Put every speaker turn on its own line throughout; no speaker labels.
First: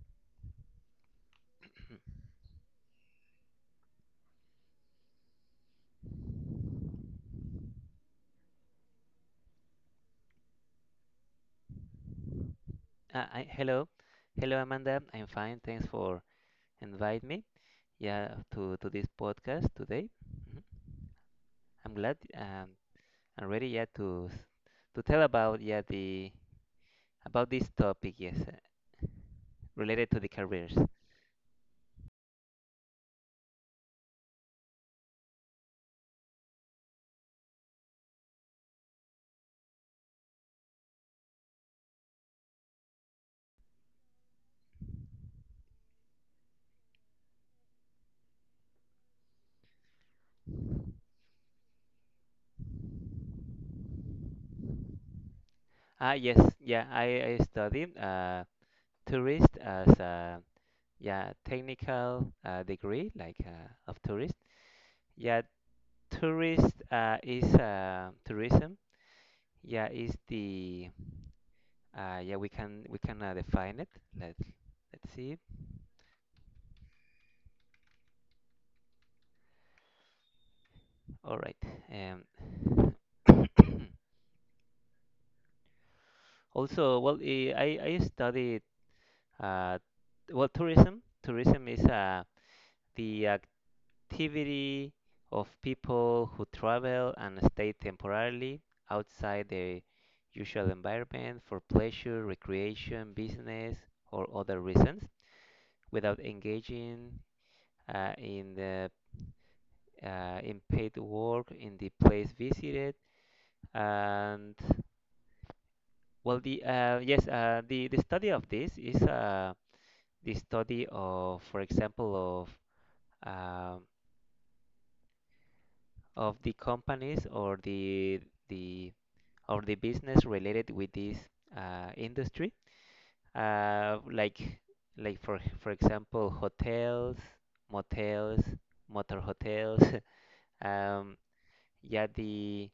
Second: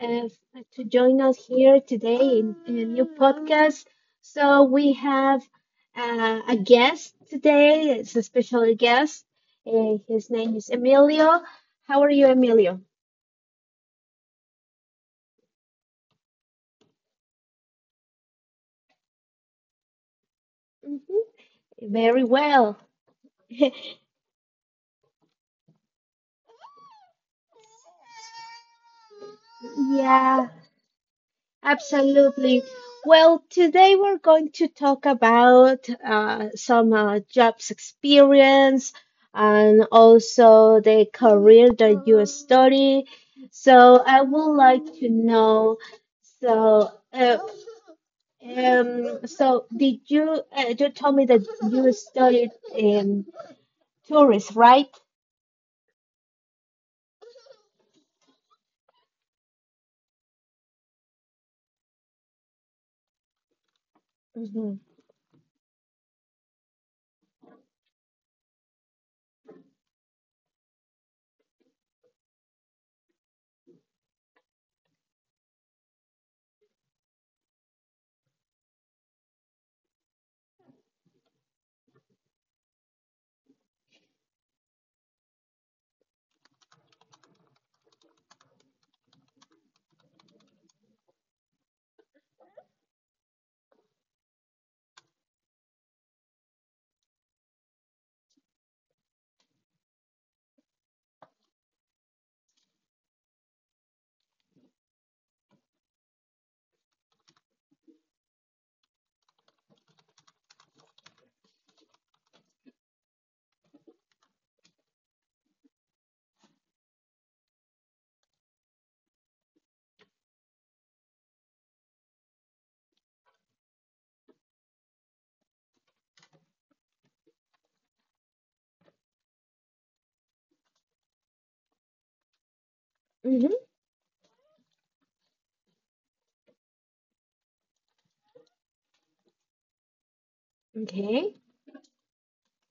to join us here today in a new podcast. So, we have a guest today, it's a special guest. His name is Emilio. How are you, Emilio?
Hello, Amanda. I'm fine. Thanks for inviting me. Yeah, to this podcast today. Mhm.
hmm
I'm glad.
Very well.
I'm ready. Yeah, to tell about the about this topic. Yes, related to the
Yeah.
careers.
Absolutely. Well, today we're going to talk about some jobs experience and also the career that you study. So I would like to know. So, uh, so, did you? You told me that you studied in tourist, right?
Yes. Yeah, I studied tourist as a yeah technical degree of tourist.
Mm-hmm.
Yeah, tourist is tourism. Yeah, is the yeah, we can define it. Let us let's see. All right. Um, also, I studied uh, well, tourism. Tourism is the activity of people who travel and stay temporarily outside their usual environment for pleasure, recreation, business, or other reasons, without engaging uh, in the in paid work in the place visited. And the study of this is the study of, for example, um, of the companies or the the business related with this industry,
Mm-hmm.
uh, like like for example, hotels, motels, motor hotels. um,
Okay.
yeah, the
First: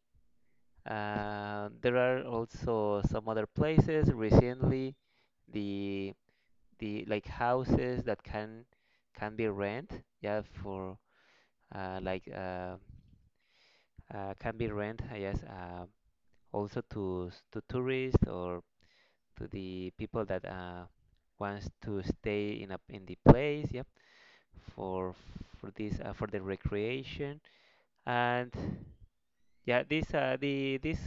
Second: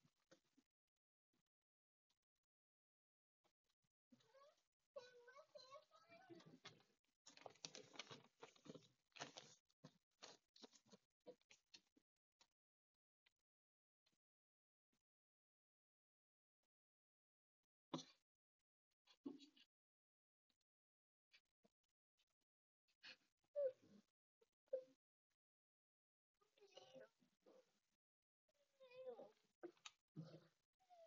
There are also some other places recently, the the like houses that can be rent, for, uh, like uh, can be rent, also to tourists or to the people that wants to stay in the place, for this, for the recreation. And yeah this the this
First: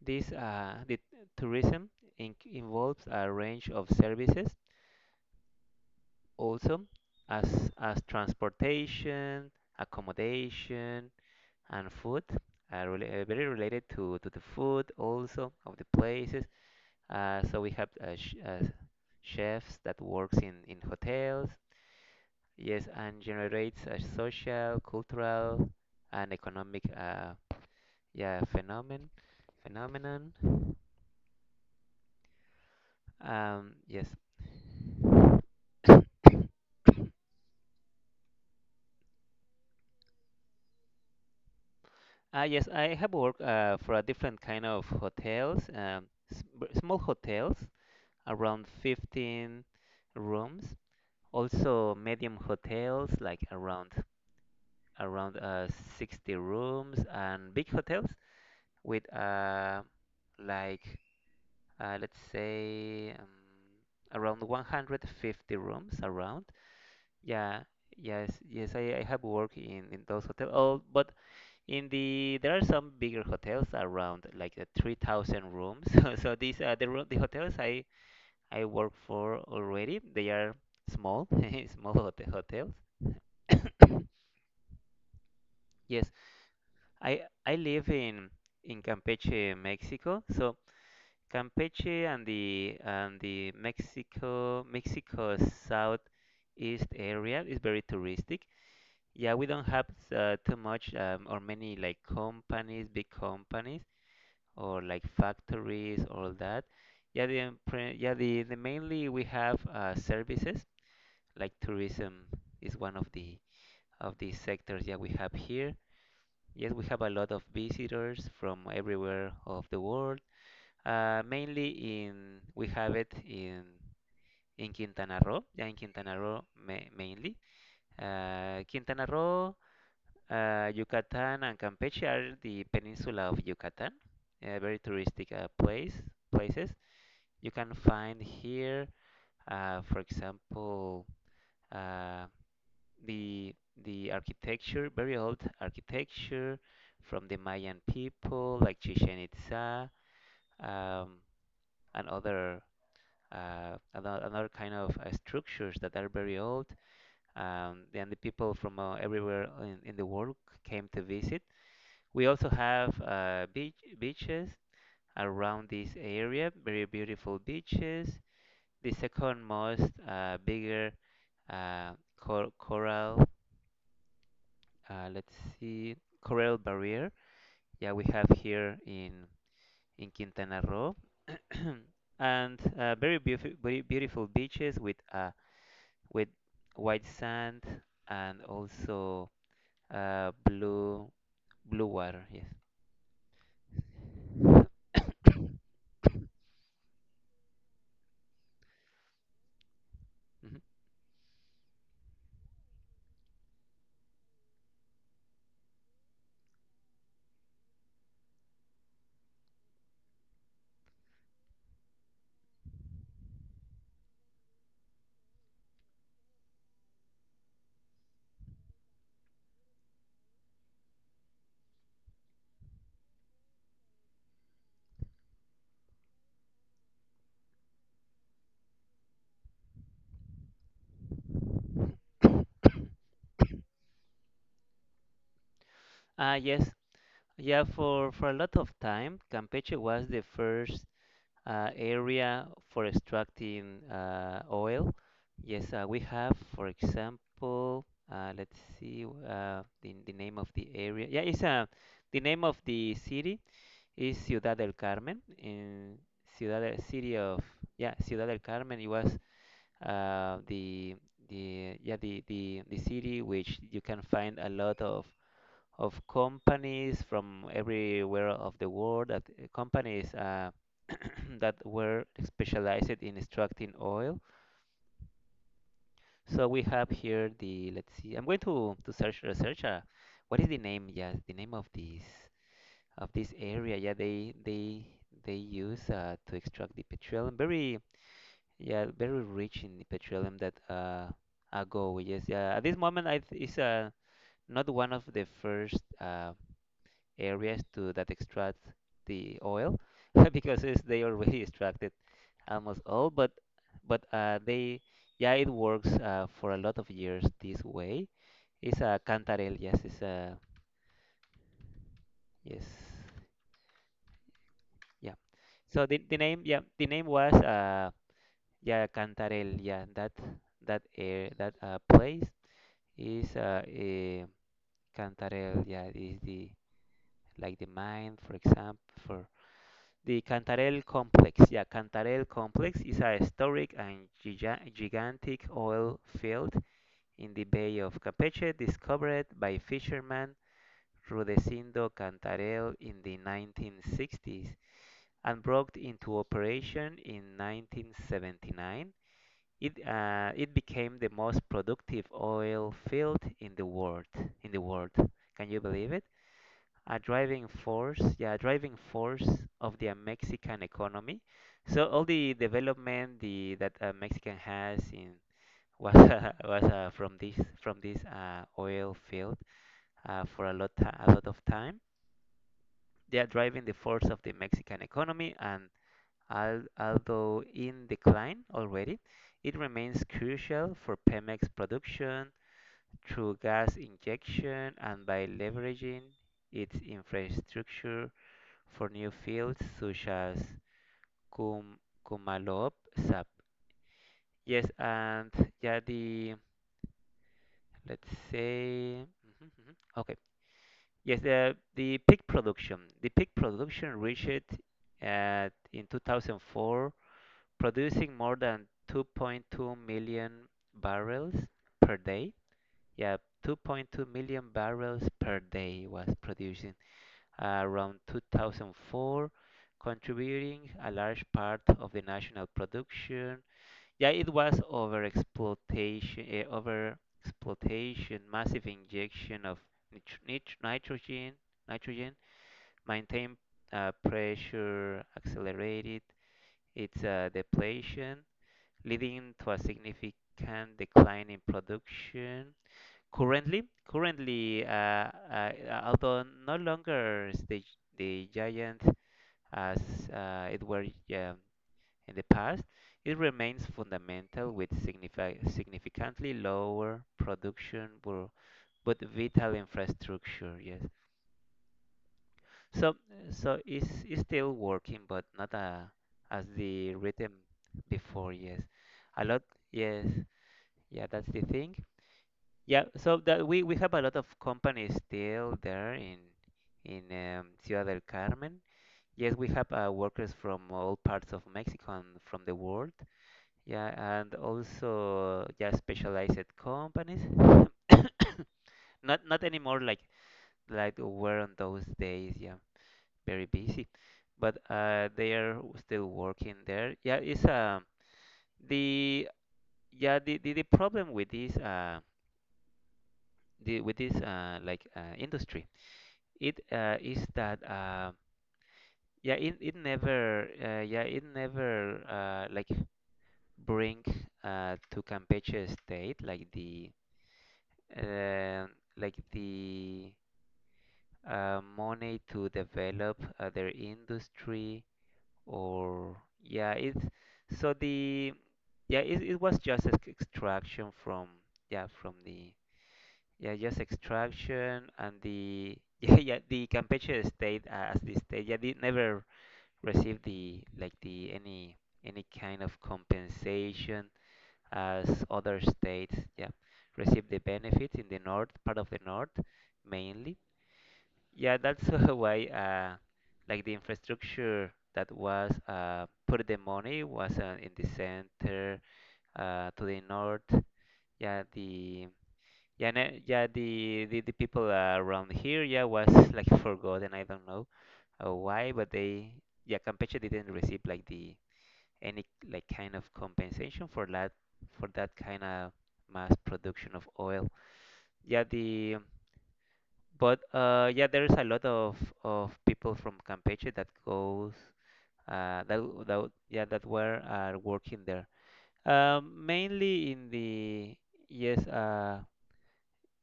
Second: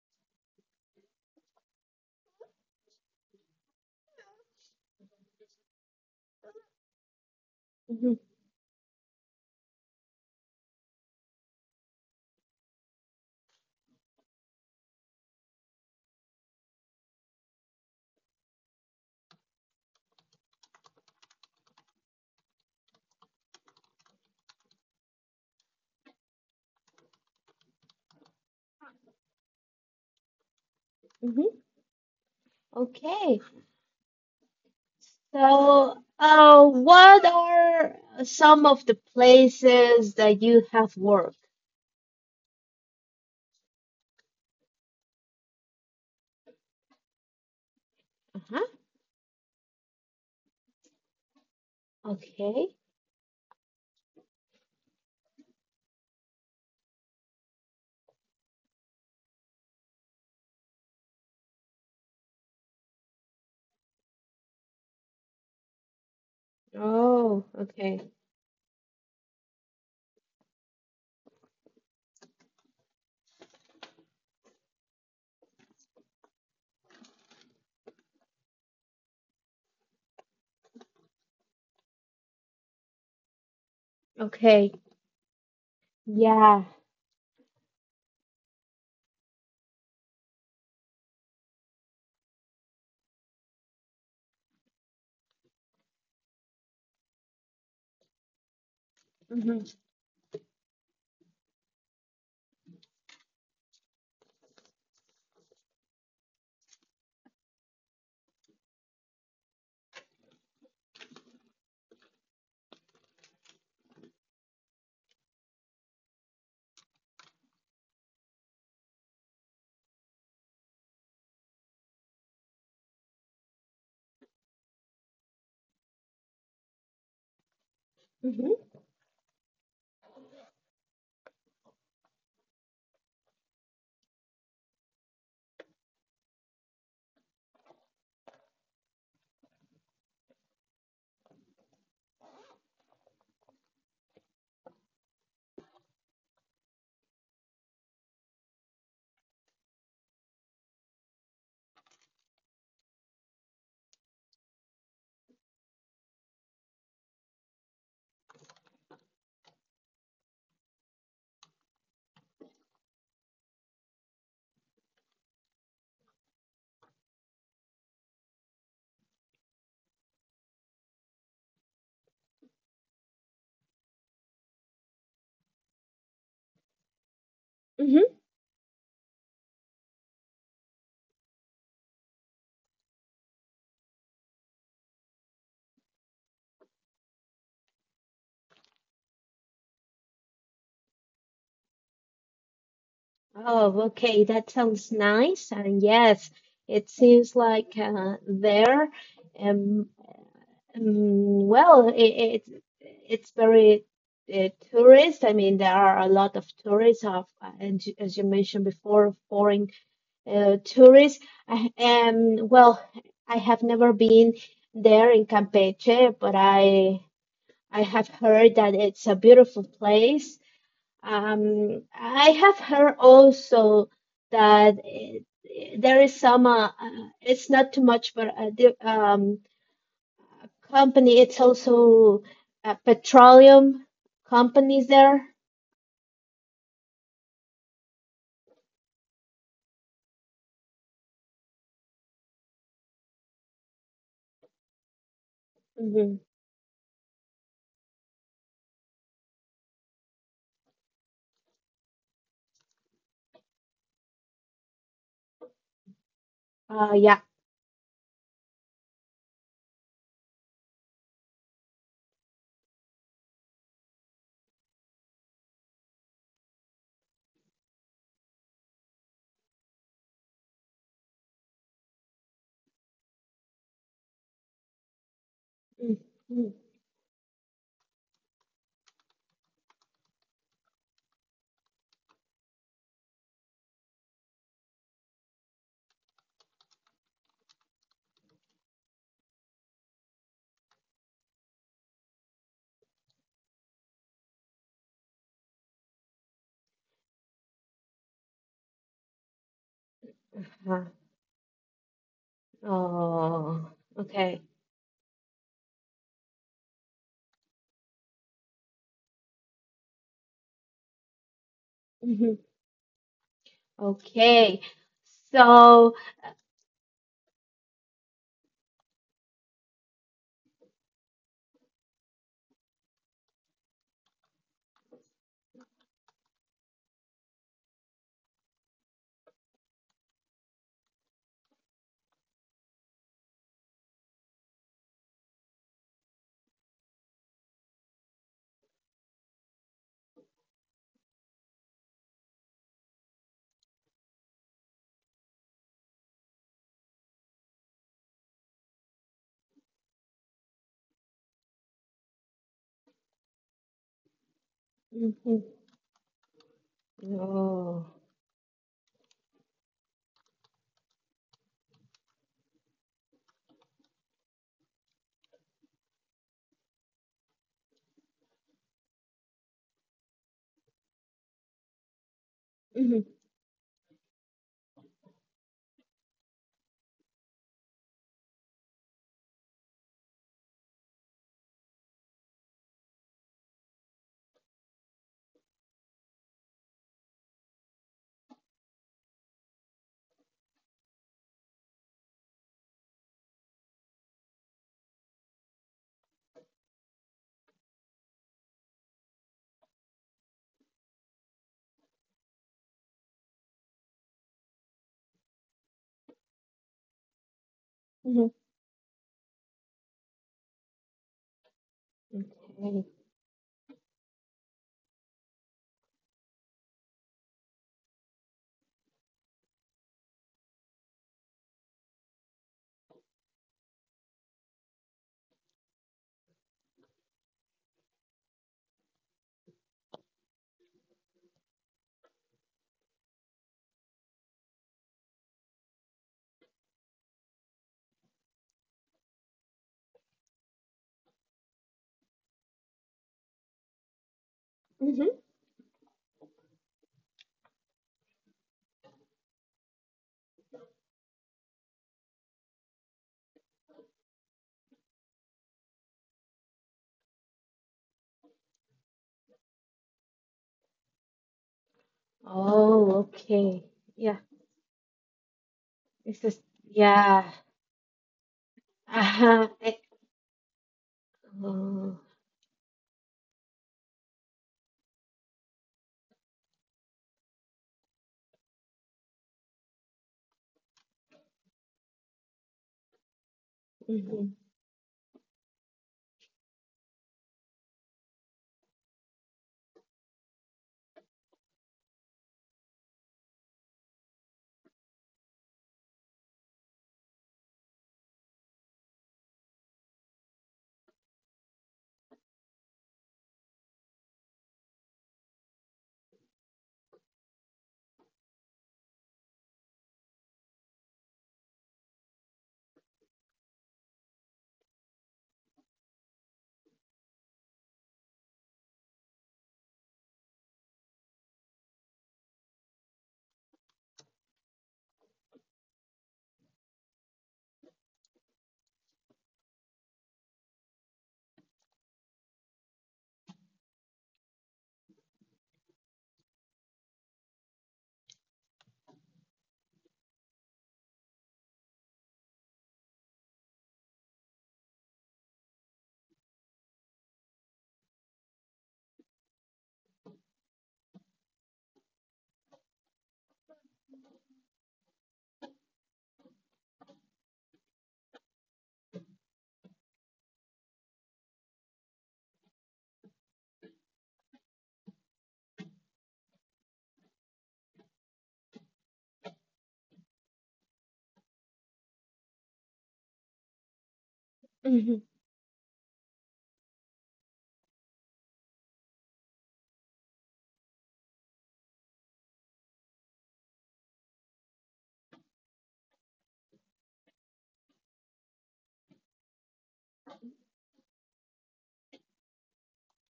This the tourism in involves a range of services, also as
Mm-hmm.
transportation, accommodation, and food. Very related to the food also of the places. So we have sh chefs that works in hotels, yes, and generates a social, cultural, and economic yeah phenomenon phenomenon.
Mm-hmm. Okay.
Yes.
So, what are some of the places that you have worked?
Yes, I have worked for a different kind of hotels, small hotels,
Uh-huh.
around 15 rooms. Also, medium
Okay.
hotels, like around 60 rooms, and big hotels with like let's say around 150 rooms around.
Oh,
Yeah,
okay.
yes, I have worked in those hotels. Oh, but in the there are some bigger hotels around, like 3,000 rooms. The hotels I work for already, they are small, small hotels.
Okay.
Yes,
Yeah.
I live in Campeche, Mexico. So Campeche and the Mexico southeast area is very touristic. Yeah, we
Mm-hmm.
don't have too much, or many like companies, big companies, or like factories, all that. Yeah, the empre- yeah the mainly we have services like tourism is one of the sectors, yeah, we have here. Yes, we have a lot of visitors from everywhere of the world. Mainly in we have it in Quintana Roo. Yeah, in Quintana Roo mainly.
Mm-hmm.
Quintana Roo, Yucatan, and Campeche are the peninsula of Yucatan. Very touristic places you can find here. For example, uh, the the architecture, very old architecture from the Mayan people, like Chichen Itza, um, and another kind of structures that are very old. And the people from everywhere in the world came to visit. We also have beaches around this area, very beautiful beaches. The second most bigger uh, coral, uh, let's see, coral barrier. Yeah, we
Mm-hmm.
have here in Quintana Roo, and very beautiful beaches with with white sand and also uh, blue blue water. Yes.
Oh, okay. That sounds nice. And yes, it seems like there, um,
Mhm.
well, it it's very tourist. I mean, there are a lot of tourists of, and you- as you mentioned before, foreign tourist. I am well. I have never been there in Campeche, but I have heard that it's a beautiful place. I have heard also that it, there is some. It's not too much, but the company. It's also petroleum companies there.
Ah, yes. Yeah, for a lot of time, Campeche was the first area for extracting oil. Yes, we
hmm
have, for example, the name of the area. Yeah, it's the name of the city is Ciudad del Carmen. In Ciudad del City
Yeah.
of Yeah, Ciudad del Carmen. It was uh, the the yeah the city which you can find a lot of companies from everywhere of the world, that companies that were specialized in extracting oil. So we have here the, let's see, I'm going to search research. What is the name? Yes, the name of this, area. Yeah, they use to extract the petroleum. Very rich in the petroleum that ago. Yes, yeah. At this moment, is not one of the first areas to that extract the oil because it's,
Mm-hmm.
they already extracted almost all,
Oh,
but
okay.
they yeah, it works for a lot of years this way. It's a cantarel, yes, it's a
Mhm.
yes,
Okay,
yeah. So
so
the name was yeah cantarel, yeah, that place is a cantarel, yeah, is the like the mine, for example, for The Cantarell Complex. Yeah, Cantarell Complex is a historic and gigantic oil field in the Bay of Campeche, discovered by fisherman Rudecindo Cantarell in the 1960s and brought into operation in 1979. It became the most productive oil field in the world. In the world,
mhm.
can you believe it? A driving
Oh,
force, yeah, a driving force of the Mexican economy. So all the development the that Mexican has in was was from this, oil field, for a lot of time.
mhm,
They are driving the force of the Mexican economy, and although in decline already, it remains crucial for Pemex production through gas injection and by leveraging its infrastructure for new fields such as Kum, Kumalop, SAP. Yes, and yeah, the let's say mhm, mhm. Okay. Yes, the peak production. The peak production reached at in 2004, producing
mhm,
more than 2.2 million barrels per day.
okay,
Yeah, 2.2 million barrels per day was produced in around 2004, contributing a large part of the national production. Yeah, it was over exploitation, massive injection of nitrogen, nitrogen, maintained pressure, accelerated its depletion, leading to a significant decline in production. Currently,
mhm.
although no longer is the giant as it were, um, in the past, it remains fundamental with significantly lower production, but vital infrastructure. Yes,
Oh,
so
okay, yeah,
it's still working, but not
this is
as the
yeah,
rhythm before. Yes, a lot.
uh-huh. I-
Yes, yeah, that's the thing.
oh,
Yeah, so that we have a lot of companies still there in Ciudad del Carmen. Yes, we have workers from all parts of Mexico and from the world. Yeah,
mhm,
and also, yeah, specialized companies. Not, not anymore like were on those days. Yeah, very busy, but they are still working there. Yeah, it's the the problem with this, industry, It is that it never like, bring to Campeche state uh, like the money to develop their industry, or yeah it so the yeah it was just extraction from yeah from the yeah just extraction. And the the Campeche state, as the state, it never receive the like the any kind of compensation, as other states, yeah, receive the benefits in the north part of the north mainly. Yeah, that's why, like the infrastructure that was, put the money, was in the center, to the north. Yeah the yeah, ne- yeah, the people around here, yeah, was like forgotten. I don't know why, but Campeche didn't receive like the any like kind of compensation for that, for
mhm,
that kind of mass production of oil. Yeah, the yeah, there is a lot of people from Campeche that goes that that yeah that were are working there. Mainly in the yes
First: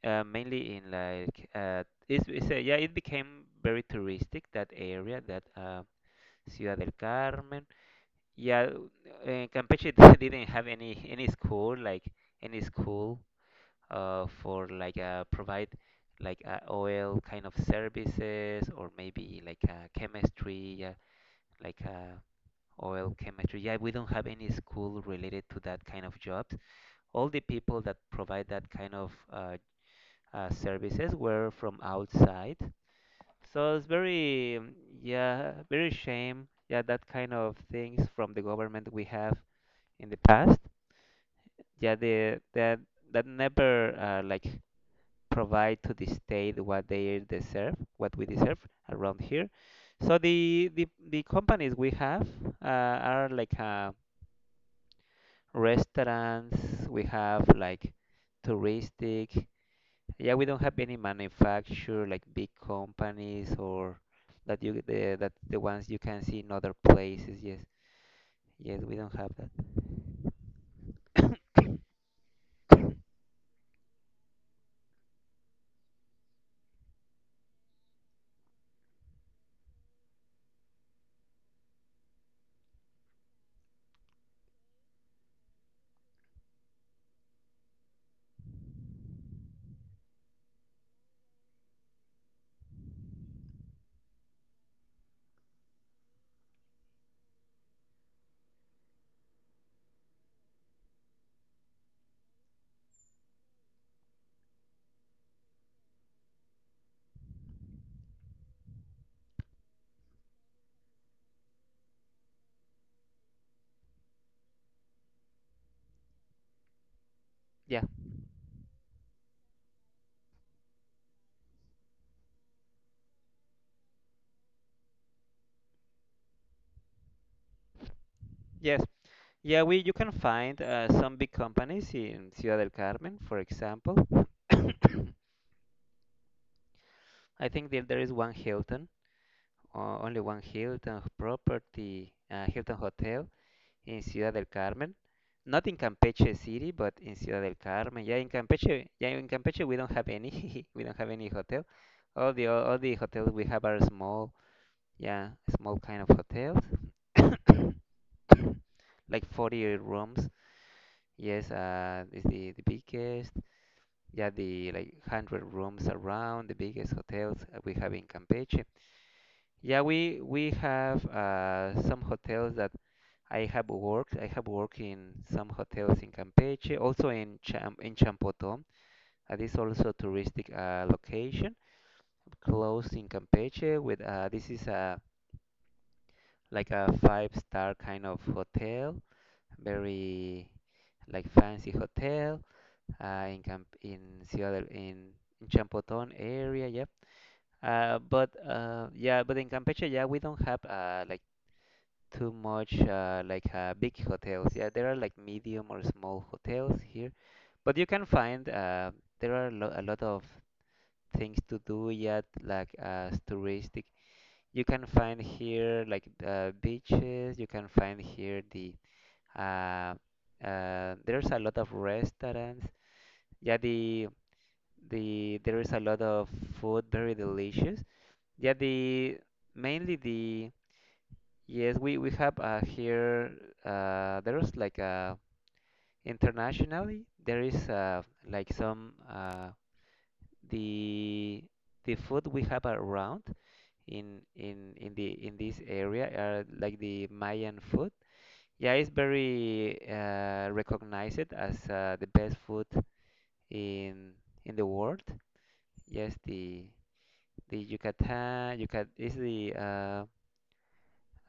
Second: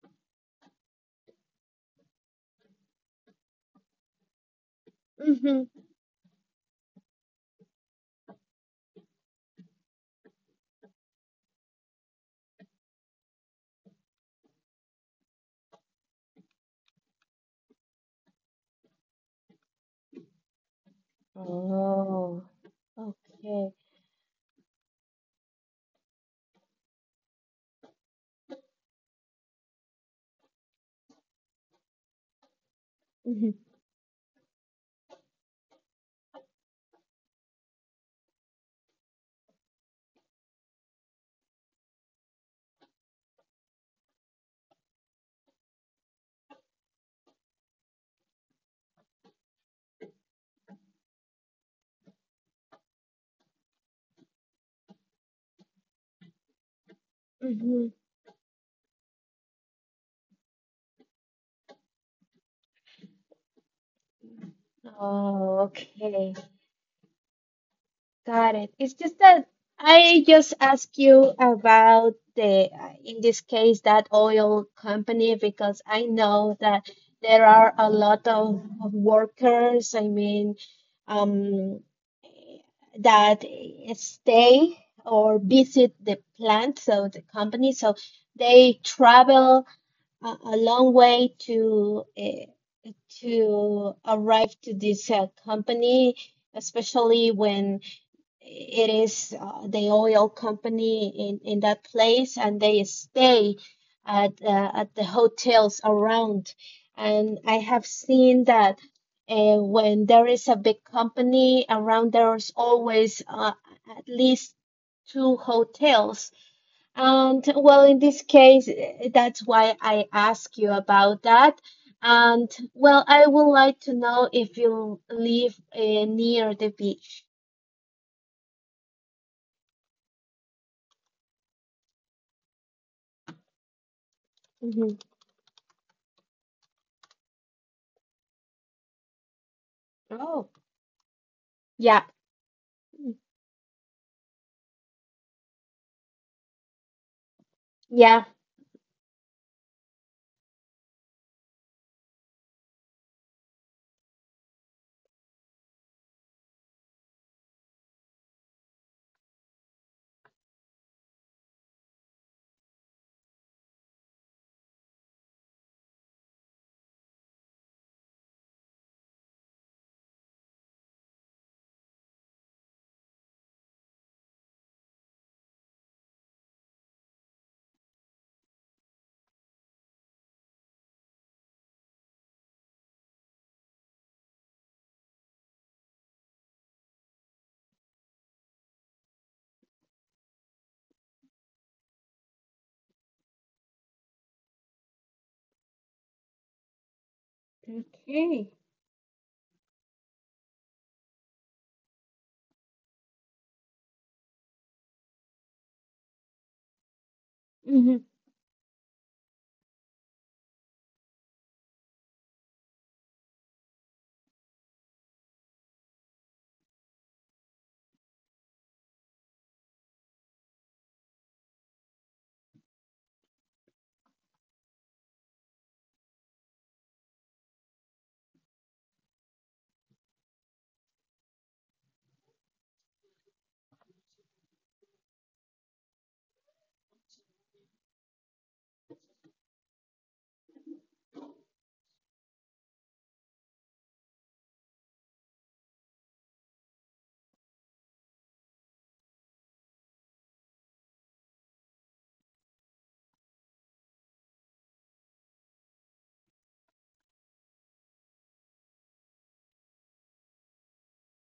mainly in like it's a, yeah it became very touristic, that area, that
mhm.
Ciudad del Carmen. Yeah, Campeche didn't have any school, any school for provide oil kind of services, or maybe chemistry, yeah, like uh,
Oh,
oil chemistry.
okay,
Yeah, we don't have any school related to that kind of jobs. All the people that provide that kind of services were from outside.
mhm,
So it's very yeah, very shame, yeah, that kind of things from the government we have in the past. Yeah the that that never like provide to the state what they deserve, what we deserve around here. So the companies we have uh, are like restaurants. We have
mhm.
like touristic, yeah. We don't have any manufacture like big companies or that that the
Oh,
ones you can
okay.
see in other places, yes.
Got it.
Yes,
It's
we don't
just
have
that
that,
I just ask you about the, in this case, that oil company, because I know that there are a lot of workers, I mean, um, that stay or visit the plant, so the company, so they travel a long way to arrive to this company, especially when it is the oil company in that place and they stay at the hotels around and I have seen that when there is a big company around there's always at least two hotels and well
yeah.
in this case that's why I ask you about that and well I would like to know if you live near the beach.
Yes, yeah, we you can find some big companies in Ciudad del Carmen, for example.
Mhm.
I think that there is one Hilton, only one
Oh.
Hilton
Yeah.
property, Hilton Hotel in Ciudad del Carmen. Not in Campeche City, but in Ciudad del Carmen.
Yeah.
Yeah, in Campeche we don't have any. We don't have any hotel. All the hotels we have are small, yeah, small kind of hotels. Like 40 rooms. Yes, is the biggest. Yeah, the like 100 rooms around the biggest hotels we have in Campeche. Yeah, we have some hotels that I have worked. I have worked in some hotels in Campeche, also in Champotón. This is also a touristic location close in Campeche with this is a like a five-star kind of hotel, very like fancy hotel in Camp in Ciudad del- in Champotón area. Yeah. Uh, but
Okay.
uh, yeah, but in Campeche, yeah, we don't have like too much big hotels. Yeah, there are like medium or small hotels here, but you
hmm
can find there are lo a lot of things to do yet, like as touristic. You can find here like beaches. You can find here uh, there's a lot of restaurants. Yeah, the there is a lot of food, very delicious. Yeah, the mainly the Yes, we have here there's internationally there is like some the the food we have around in this area are like the Mayan food. Yeah, it's very recognized as the best food in in the world. Yes, the Yucatan, Yucat is the uh,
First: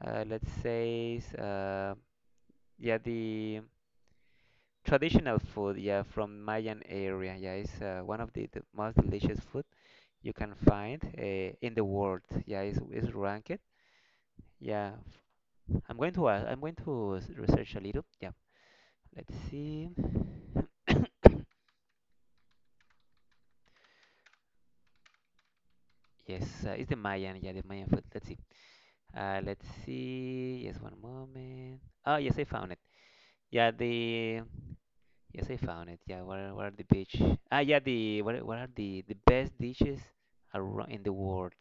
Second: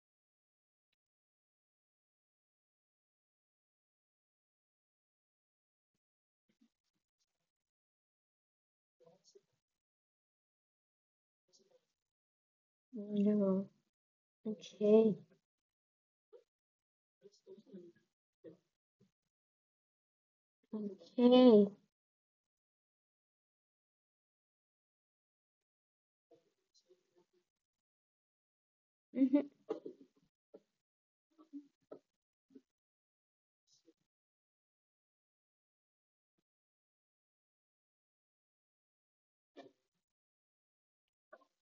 uh, let's say yeah the traditional food, yeah, from Mayan area. Yeah, it's one of the most delicious food you can find in the world. Yeah, it's ranked,
No.
yeah.
Okay.
I'm going to research a little, yeah, let's see.
Okay.
Yes, it's the Mayan, yeah, the Mayan food, let's see.
hmm
Let's see, yes, one moment. Oh yes, I found it. Yeah the Yes, I found it. Yeah, what are the beach? Ah, yeah, the what, what are the best dishes around in the world?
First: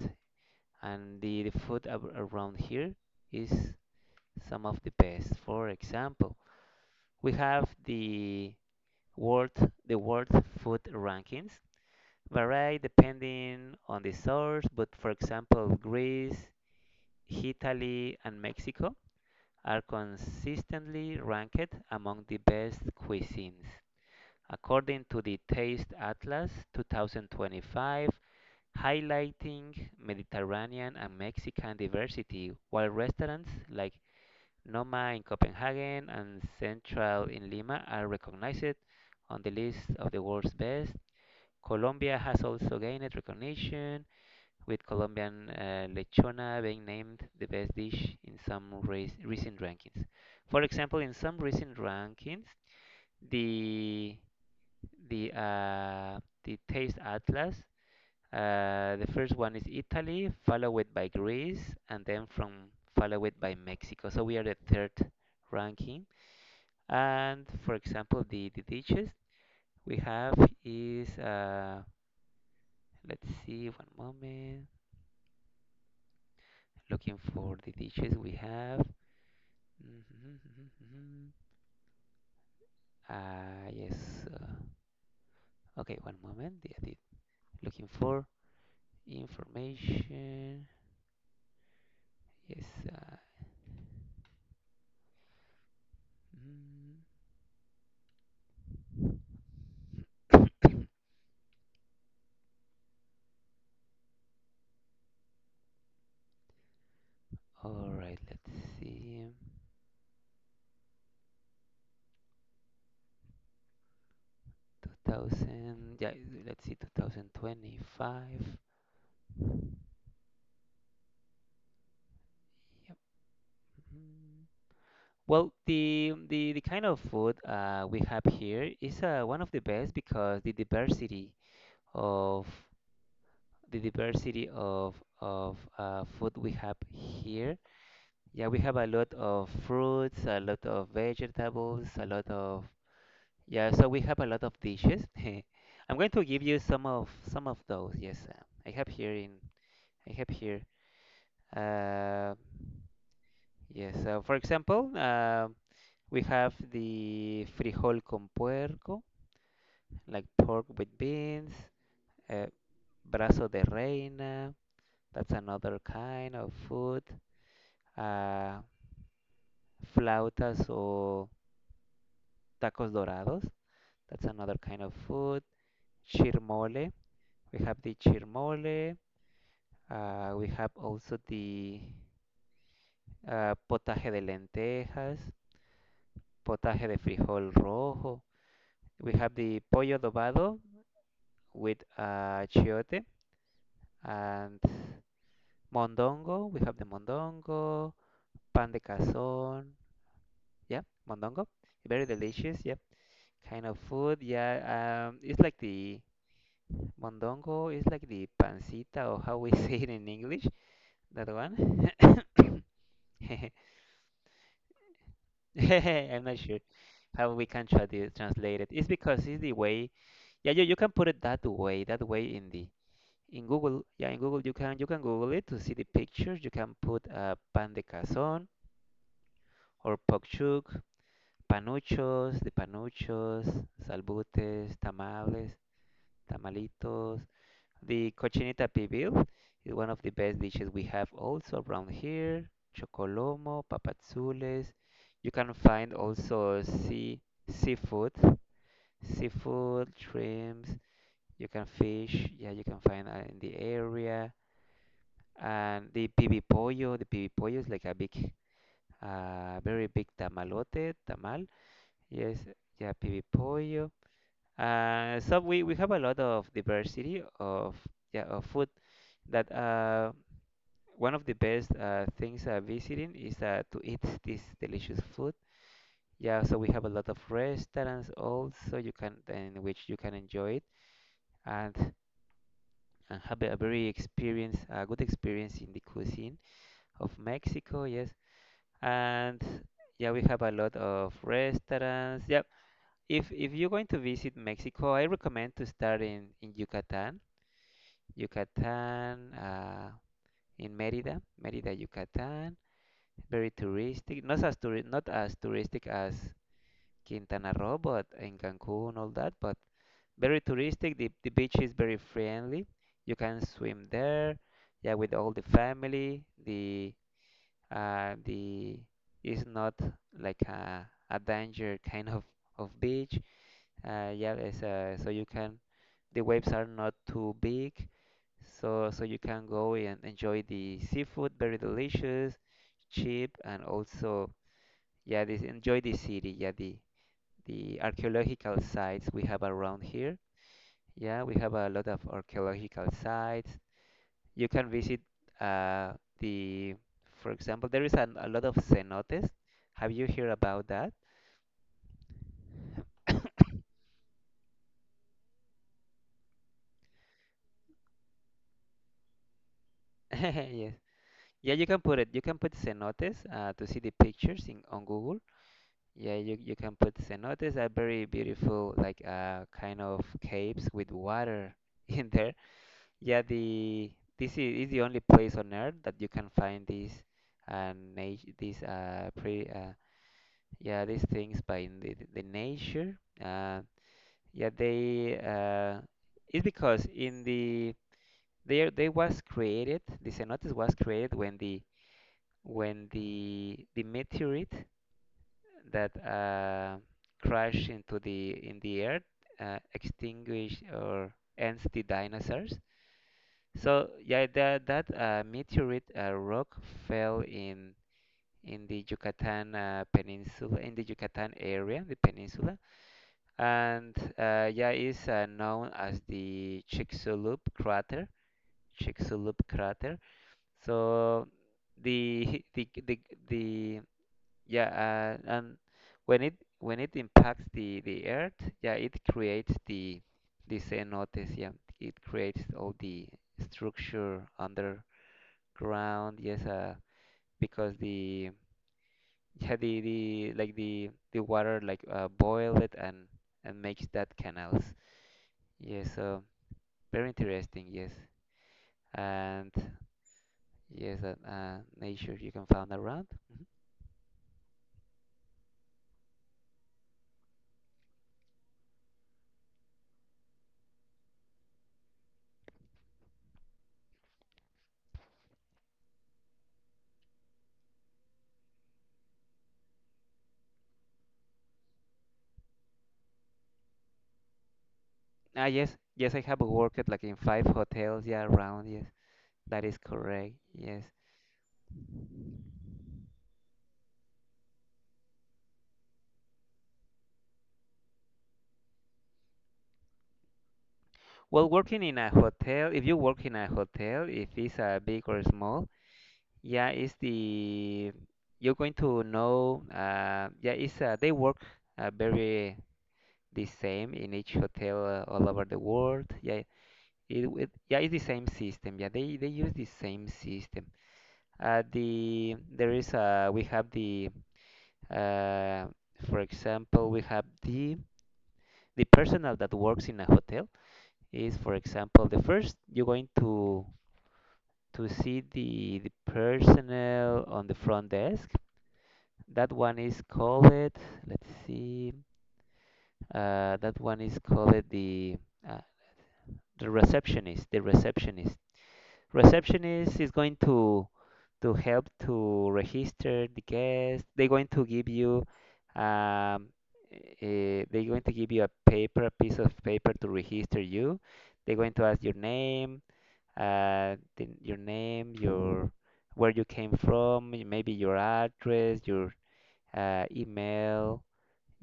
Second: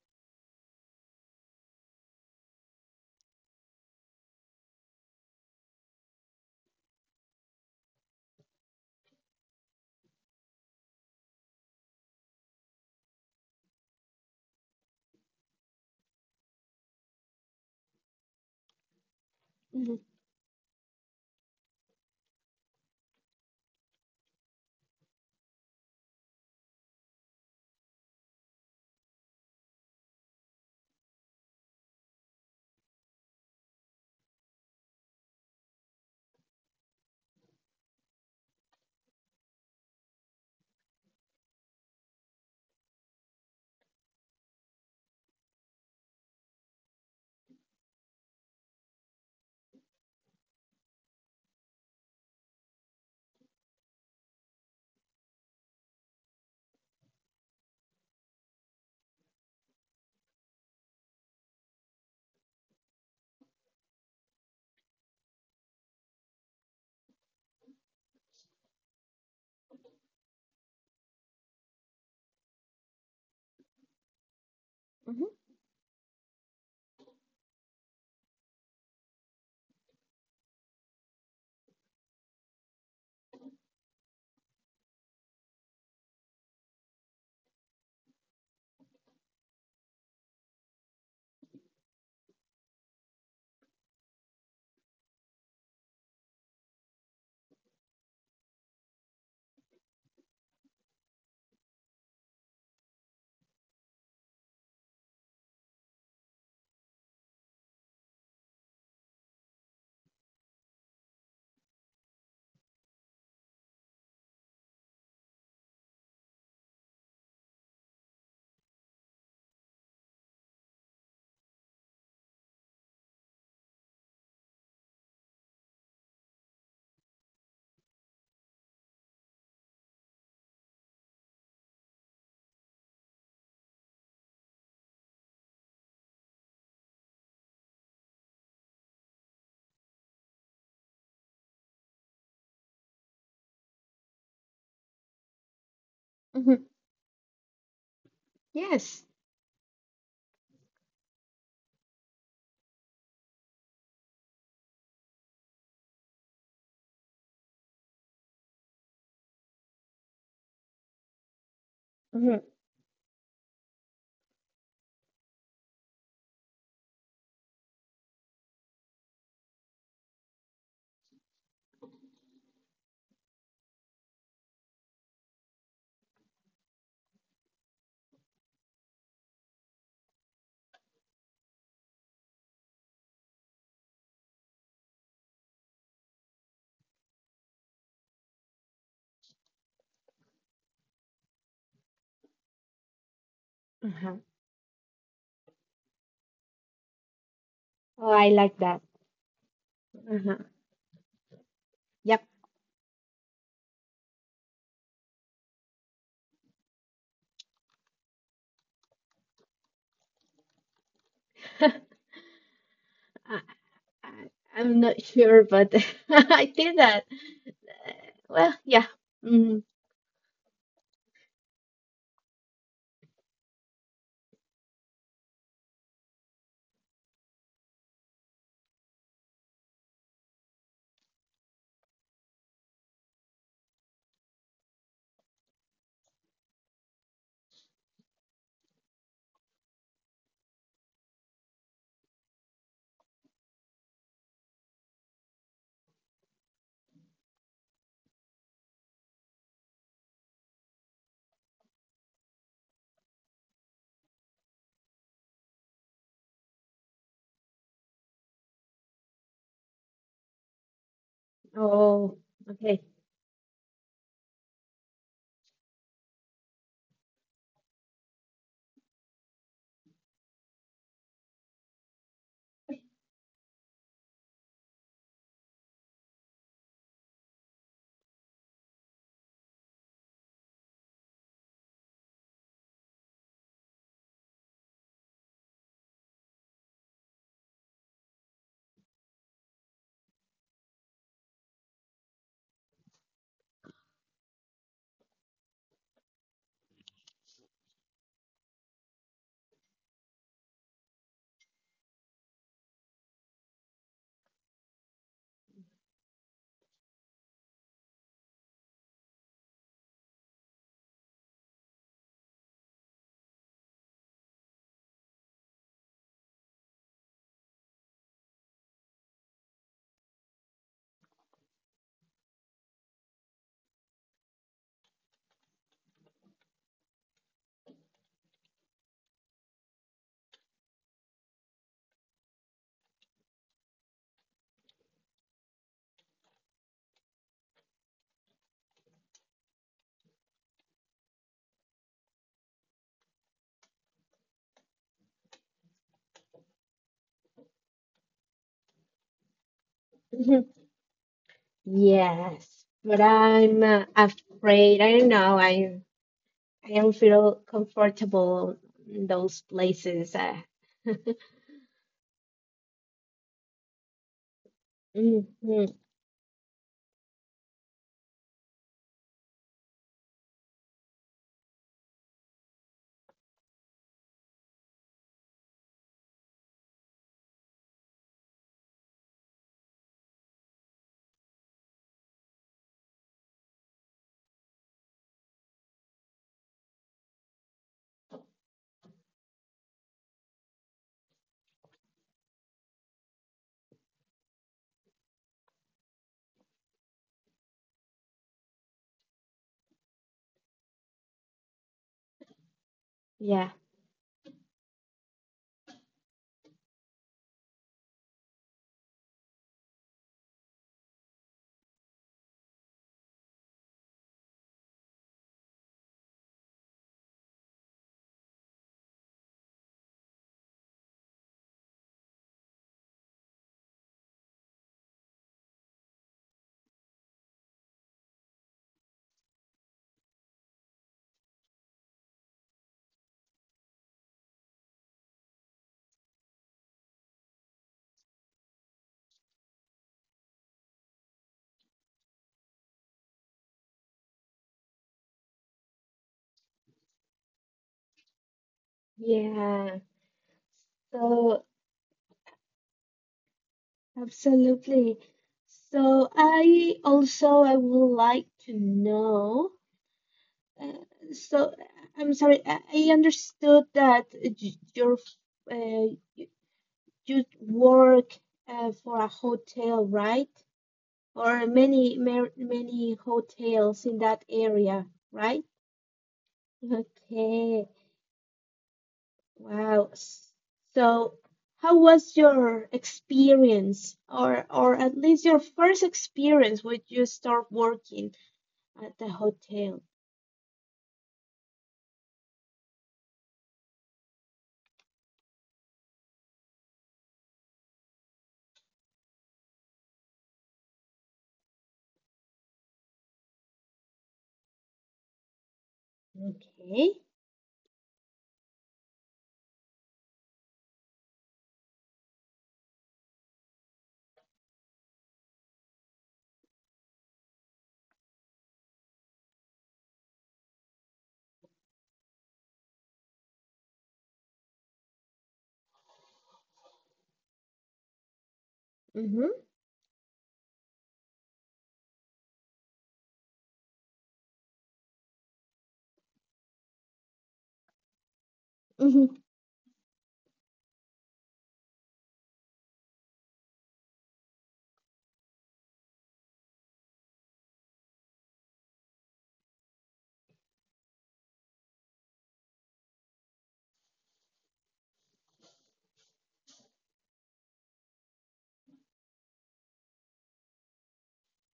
And the food ab around here is some of the best. For example, we have world the world food rankings vary depending on the source, but for example, Greece, Italy, and Mexico are
hmm
consistently ranked among the best cuisines, according to the Taste Atlas 2025, highlighting Mediterranean and Mexican diversity, while restaurants like Noma in Copenhagen and Central in Lima are recognized on the list of the world's best. Colombia has also gained recognition, with Colombian lechona being named the best dish in recent rankings. For example, in some recent rankings, the the Taste Atlas. The first one is Italy, followed by Greece, and then from followed by Mexico. So we are the third ranking. And for example, the dishes we have is let's see, one moment.
hmm
Looking for the dishes we have. Mhm, mhm, mhm. Ah yes. Uh, okay, one moment. Looking for information. Yes. Mm. All right, let's see. 2000, yeah, let's see, 2025. Yep. Mhm. Well, the kind of food we have here is one of the best because the diversity of food we have here. Yeah, we have a lot of fruits, a lot of vegetables, a lot of yeah. So we have a lot of dishes. I'm going to give you
hmm
some of those. Yes,
Yes.
I have here. Uh, yes, so for example, we have the frijol con puerco, like pork with beans,
hmm
uh, brazo de reina. That's another kind of food. Uh, flautas or tacos dorados, that's another kind of food. Chirmole, we have the chirmole. We have also the potaje de lentejas, potaje de frijol rojo. We have the pollo adobado with chiote
Uh-huh.
and mondongo. We have the mondongo,
Oh, I like
pan de
that.
cazón.
Uh-huh.
Yeah, mondongo. Very
Yep.
delicious. Yep. Yeah. Kind of food. Yeah. It's like the mondongo. It's like the pancita, or how we say it in English. That one.
I, I, I'm not sure, but
I'm not
I
sure
did that.
how we can
Well,
translate it. It's
yeah.
because it's the
Mm.
way. Yeah, you can put it that way. That way in the in Google, yeah, in Google you can Google it to see the pictures. You can put pan de cazón or pokchuk, panuchos, the panuchos, salbutes, tamales, tamalitos. The cochinita pibil is one of the best dishes we have also around here. Chocolomo, papazules. You can find also seafood, seafood, shrimps. You can fish. Yeah, you can find in the area. And the pibi pollo is like a big, very big tamalote, tamal.
Oh,
Yes,
okay.
yeah, pibi pollo. So we have a lot of diversity of yeah of food that one of the best things visiting is to eat this delicious food. Yeah, so we have a lot of restaurants also you can in which you can enjoy it and, and have a very experience, a good experience in the cuisine of Mexico. Yes. And yeah, we have a lot of restaurants. Yep. If you're going to visit Mexico, I recommend to start in Yucatan. Yucatan, in Mérida, Mérida, Yucatan. Very touristic. Not as touristic as Quintana Roo, but in Cancun, all that. But very touristic. The beach is very friendly. You can swim there. Yeah, with all the family. The It's not like a danger kind of beach. Yeah, it's, so you can the waves are not too big, so you can go and enjoy the seafood, very delicious, cheap, and also yeah, this enjoy the city. The archaeological sites we have around here. Yeah, we have a lot of archaeological sites you can visit uh, the, for example. There is a lot of cenotes. Have you heard
Mhm.
about that?
Yes, but I'm afraid. I don't know. I don't feel comfortable in those places.
Yes. Yeah, you can put it. You can put cenotes to see the pictures in on Google.
Hmm
Yeah, you can put cenotes are very beautiful, like kind of caves with water in there. Yeah, the This is the only place on Earth that you can find these nat these pre yeah these things by in the nature. Yeah, they it's because in the there they was created, the cenotes was created when the when the meteorite that crashed into the in the earth extinguished or ends the dinosaurs.
Yeah,
So yeah, that that meteorite rock fell in the Yucatan peninsula, in the Yucatan area, the peninsula, and yeah, is known as the Chicxulub crater. Chicxulub crater. So the the yeah, and when it impacts the Earth, yeah, it creates the cenotes. Yeah, it creates all the structure underground. Yes, because the yeah the like the water like boil it and makes that canals. Yes, so very interesting, yes. And
yeah.
yes,
So
nature you can find around. Mhm.
absolutely. So I also I would like to know. Uh, so I'm sorry. I understood that uh, you work for a hotel, right? Or many many hotels in that area,
Ah,
right?
yes, yes, I have worked like in five
Okay.
hotels, yeah, around, yes. That is
Wow.
correct, yes.
So, how was your experience, or at least your first experience when you start working at the hotel?
Well, working in a hotel, if you work in a hotel, if it's big or small, yeah, you're going to know, yeah, it's, they work very the same in each hotel all over the world, yeah.
Okay.
It yeah, it's the same system. Yeah, they use the same system. The there is We have the uh for example we have the personnel that works in a hotel is for example the first you're going to see the personnel on the front desk.
Mhm.
That one is called, let's see, uh, that one is called uh, the receptionist. The receptionist.
Mhm.
Receptionist is going to help to register the guest. They're going to give you um, they're going to give you a paper, a piece of paper to register you. They're going to ask your name, your name, your where you came from, maybe your address, your email,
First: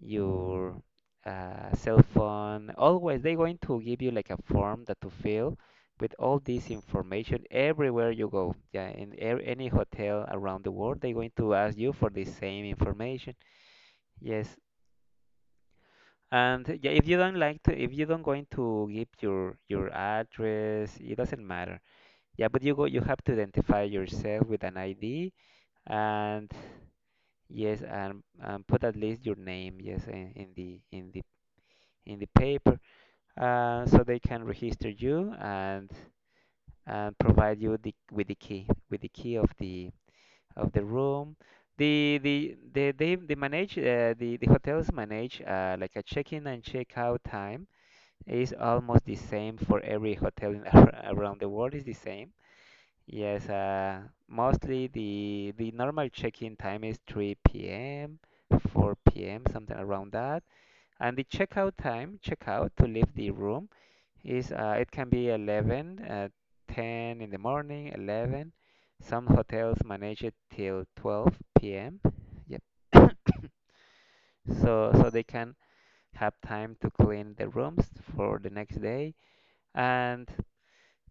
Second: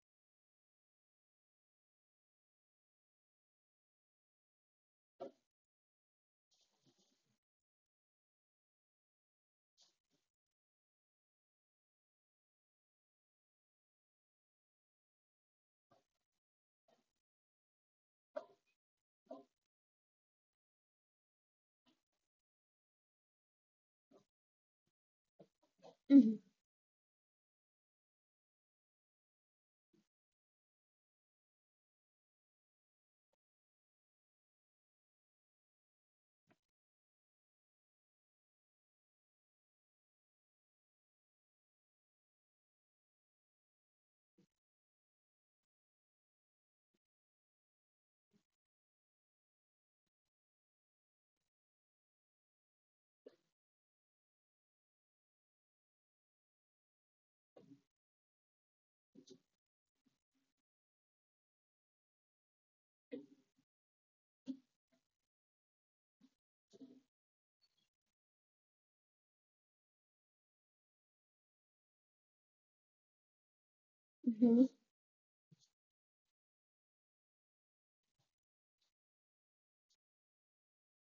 your cell phone. Always, they're going to give you like a form that to fill with all this information everywhere you go. Yeah, in a any hotel around the world, they're going to ask you for the same information. Yes. And yeah, if you don't like to, if you don't going to give your address, it doesn't matter. Yeah, but you go, you have to identify yourself with an ID,
Mhm.
and yes, and put at least your name, yes, in the in the paper. So they can register you and provide you the, with the key of the room. They manage the hotels manage like a check-in and check-out time is almost the same for every hotel in, around the world is the same. Yes, mostly the normal check-in time is 3 p.m., 4 p.m., something around that, and the checkout time, checkout to leave the room is it can be 11, 10 in the morning, 11. Some hotels manage it till 12 p.m. Yep.
Mhm.
So they can have time to clean the rooms for the next day. And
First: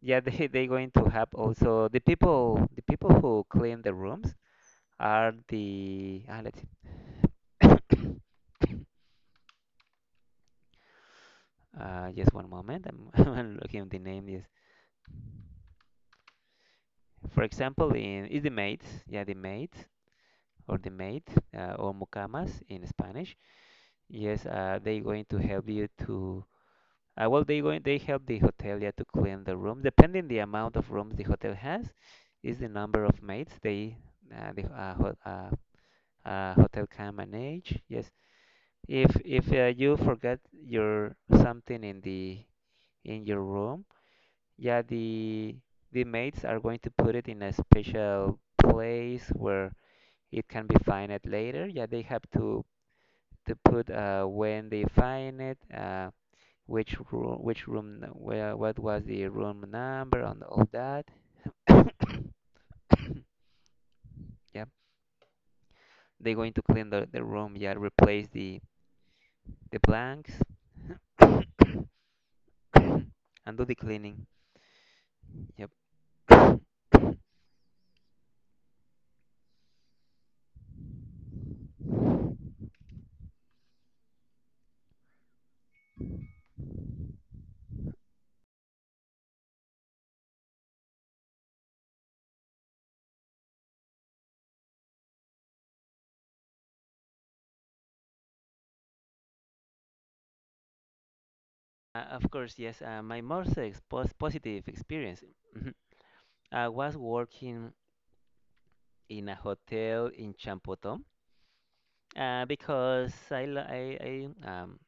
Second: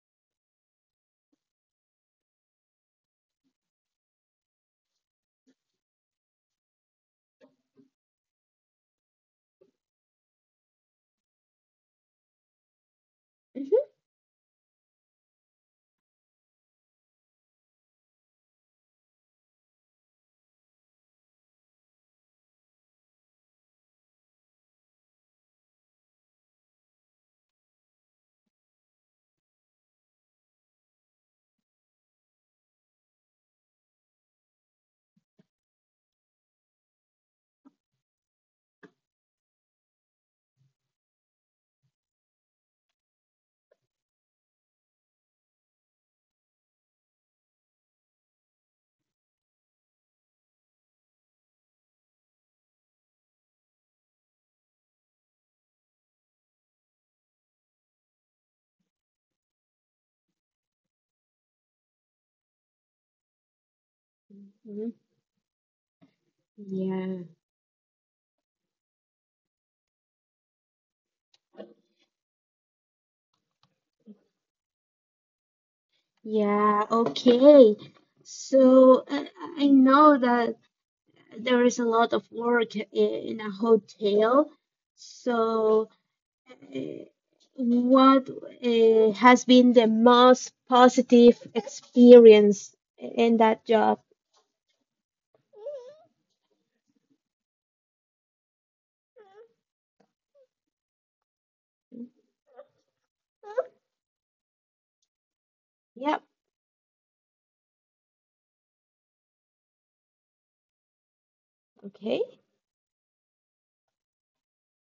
yeah, they going to have also the people who clean the rooms are the let's see. Just one moment. I'm looking
Mhm.
at the name. Is. For example, in is the mate, yeah, the mate or mucamas in Spanish. Yes, they going to help you to. Well, they going they help the hotel, yeah, to clean the room. Depending the amount of rooms the hotel has, is the number of maids they the ho hotel can manage. Yes, if you forget your something in the in your room, yeah, the maids are going to put it in a special place where it can be fined later. Yeah, they have to put when they find it, which room, where, what was the room number, and all that. Yeah,
Mhm.
they're going to clean the
Yeah.
room. Yeah, replace the blanks and do the cleaning. Yep.
Yeah. Okay. So I know that there is a lot of work in a hotel. So uh, what has been the most positive experience in that job?
Of course, yes. My most expos positive experience mhm,
Yep.
I was working in a hotel in Champotón.
Okay.
Because I, l- I,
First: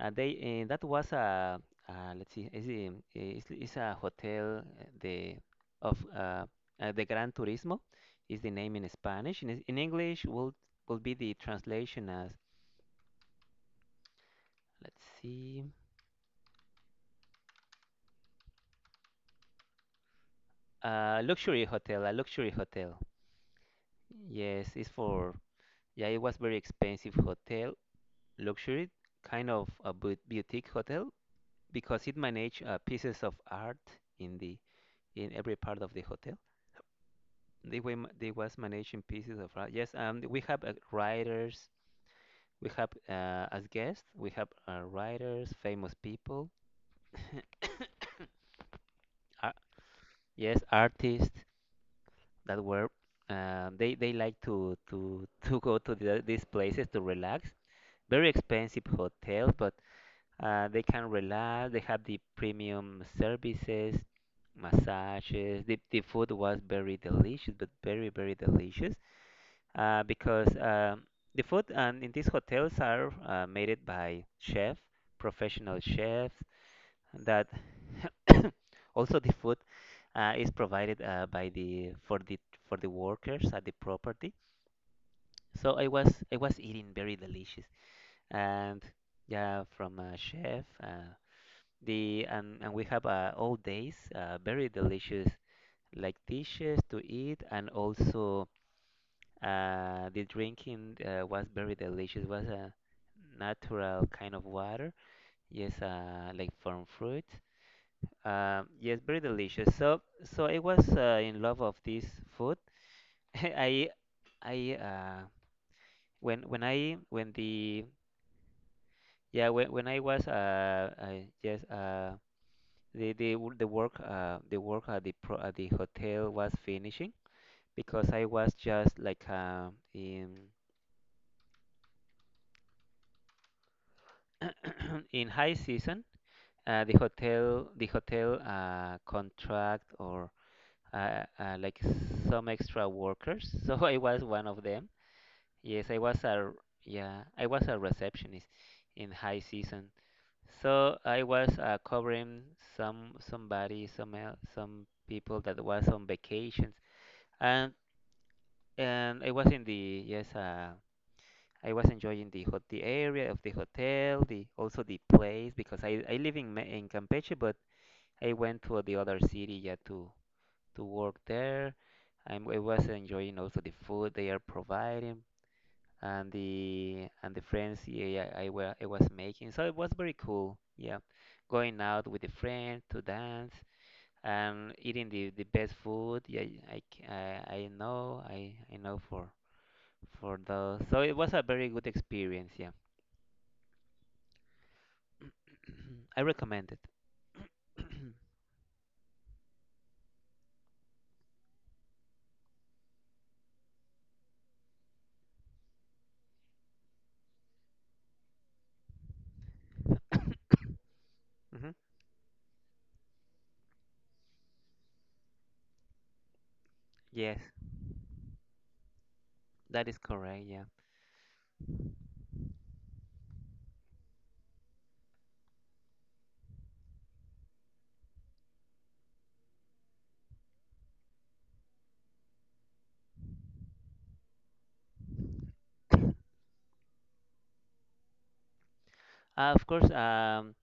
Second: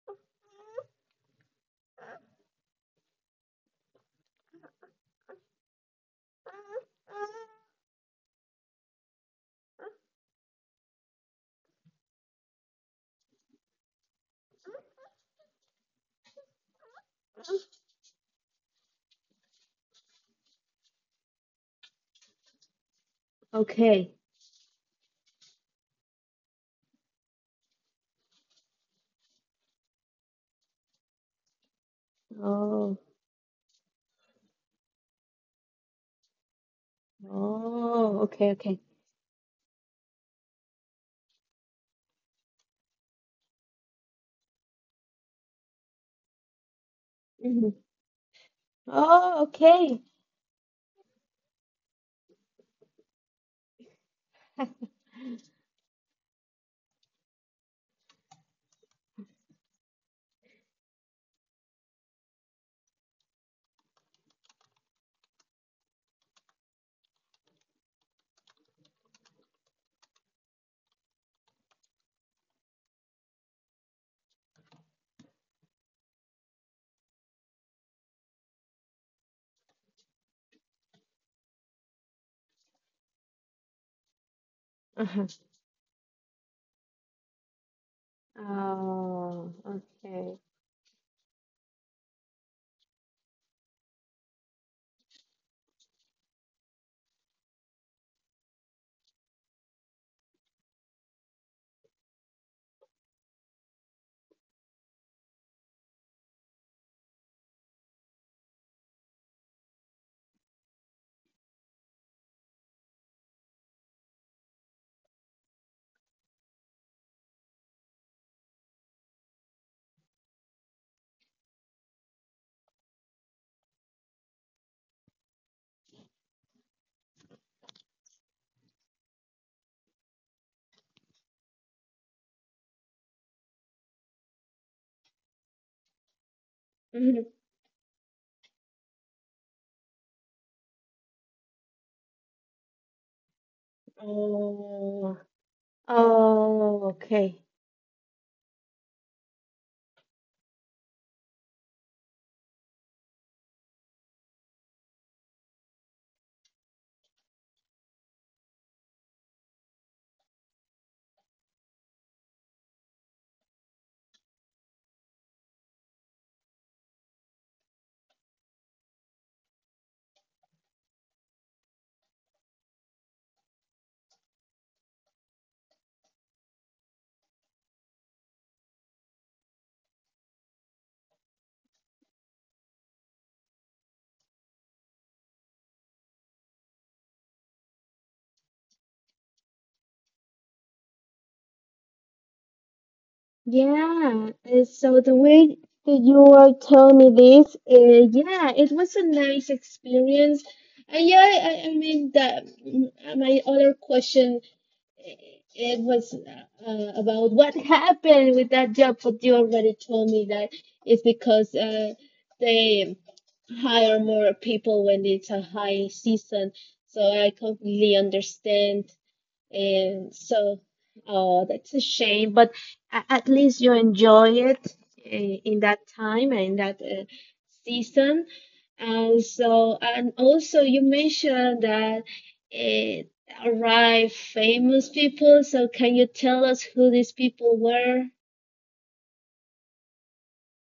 they that was a let's see, is a hotel the of the Gran Turismo is the name in Spanish. In English will be the translation as let's see, luxury hotel, a luxury hotel.
Okay.
Yes, it's for yeah, it was very expensive hotel, luxury kind of a boutique hotel because it managed
Oh.
pieces of art in the in every part of the hotel. They were
Oh.
they
Okay.
was
Okay.
managing pieces of art. Yes, we have writers. We have as guests. We have writers, famous people.
hmm Oh.
Ar-
Okay.
yes, artists that were. They like to go to the, these places to relax. Very expensive hotels, but they can relax. They have the premium services massages. The food was very delicious, but very, very delicious. Because the food and in these hotels are made it by chef, professional chefs. That also the food is provided by the for the for the workers at the property.
Uh-huh.
So I was eating very delicious and
Oh.
yeah from a
Okay.
chef. The And we have all days very delicious like dishes to eat and also the drinking was very delicious. Was a natural kind of water. Yes, like from fruit. Yes, very delicious. So I was in love of this food. I, I, uh, when I when the yeah when I was I just the work at the pro at the hotel was finishing because I was just like in in high season.
hmm
The hotel contract or like some extra workers. So I was one of them.
Oh.
Yes, I was a
Oh.
yeah,
Okay.
I was a receptionist in high season. So I was covering some somebody, some el- some people that was on vacations, and and I was in the yes, I was enjoying the hot the area of the hotel, the also the place because I live in Campeche, but I went to the other city, yeah, to work there. I was enjoying also the food they are providing and the friends yeah, I was making. So it was very cool, yeah. Going out with the friends to dance and eating the best food. Yeah, I know I know for those. So it was a very good experience, yeah.
Yeah, so the way that
I
you are
recommend
telling me
it.
this, yeah, it was a nice experience. And yeah, I mean that my other question, eh, it was about what happened with that job, but you already told me that it's because
Mhm.
they hire more people when it's a high season. So I
Yes,
completely understand
that is
and
correct,
so,
yeah.
oh, that's a shame, but a- at least you enjoy it in that time and in that season. And so, and also you mentioned that it arrived famous people. So can you tell us who these people were?
Of course.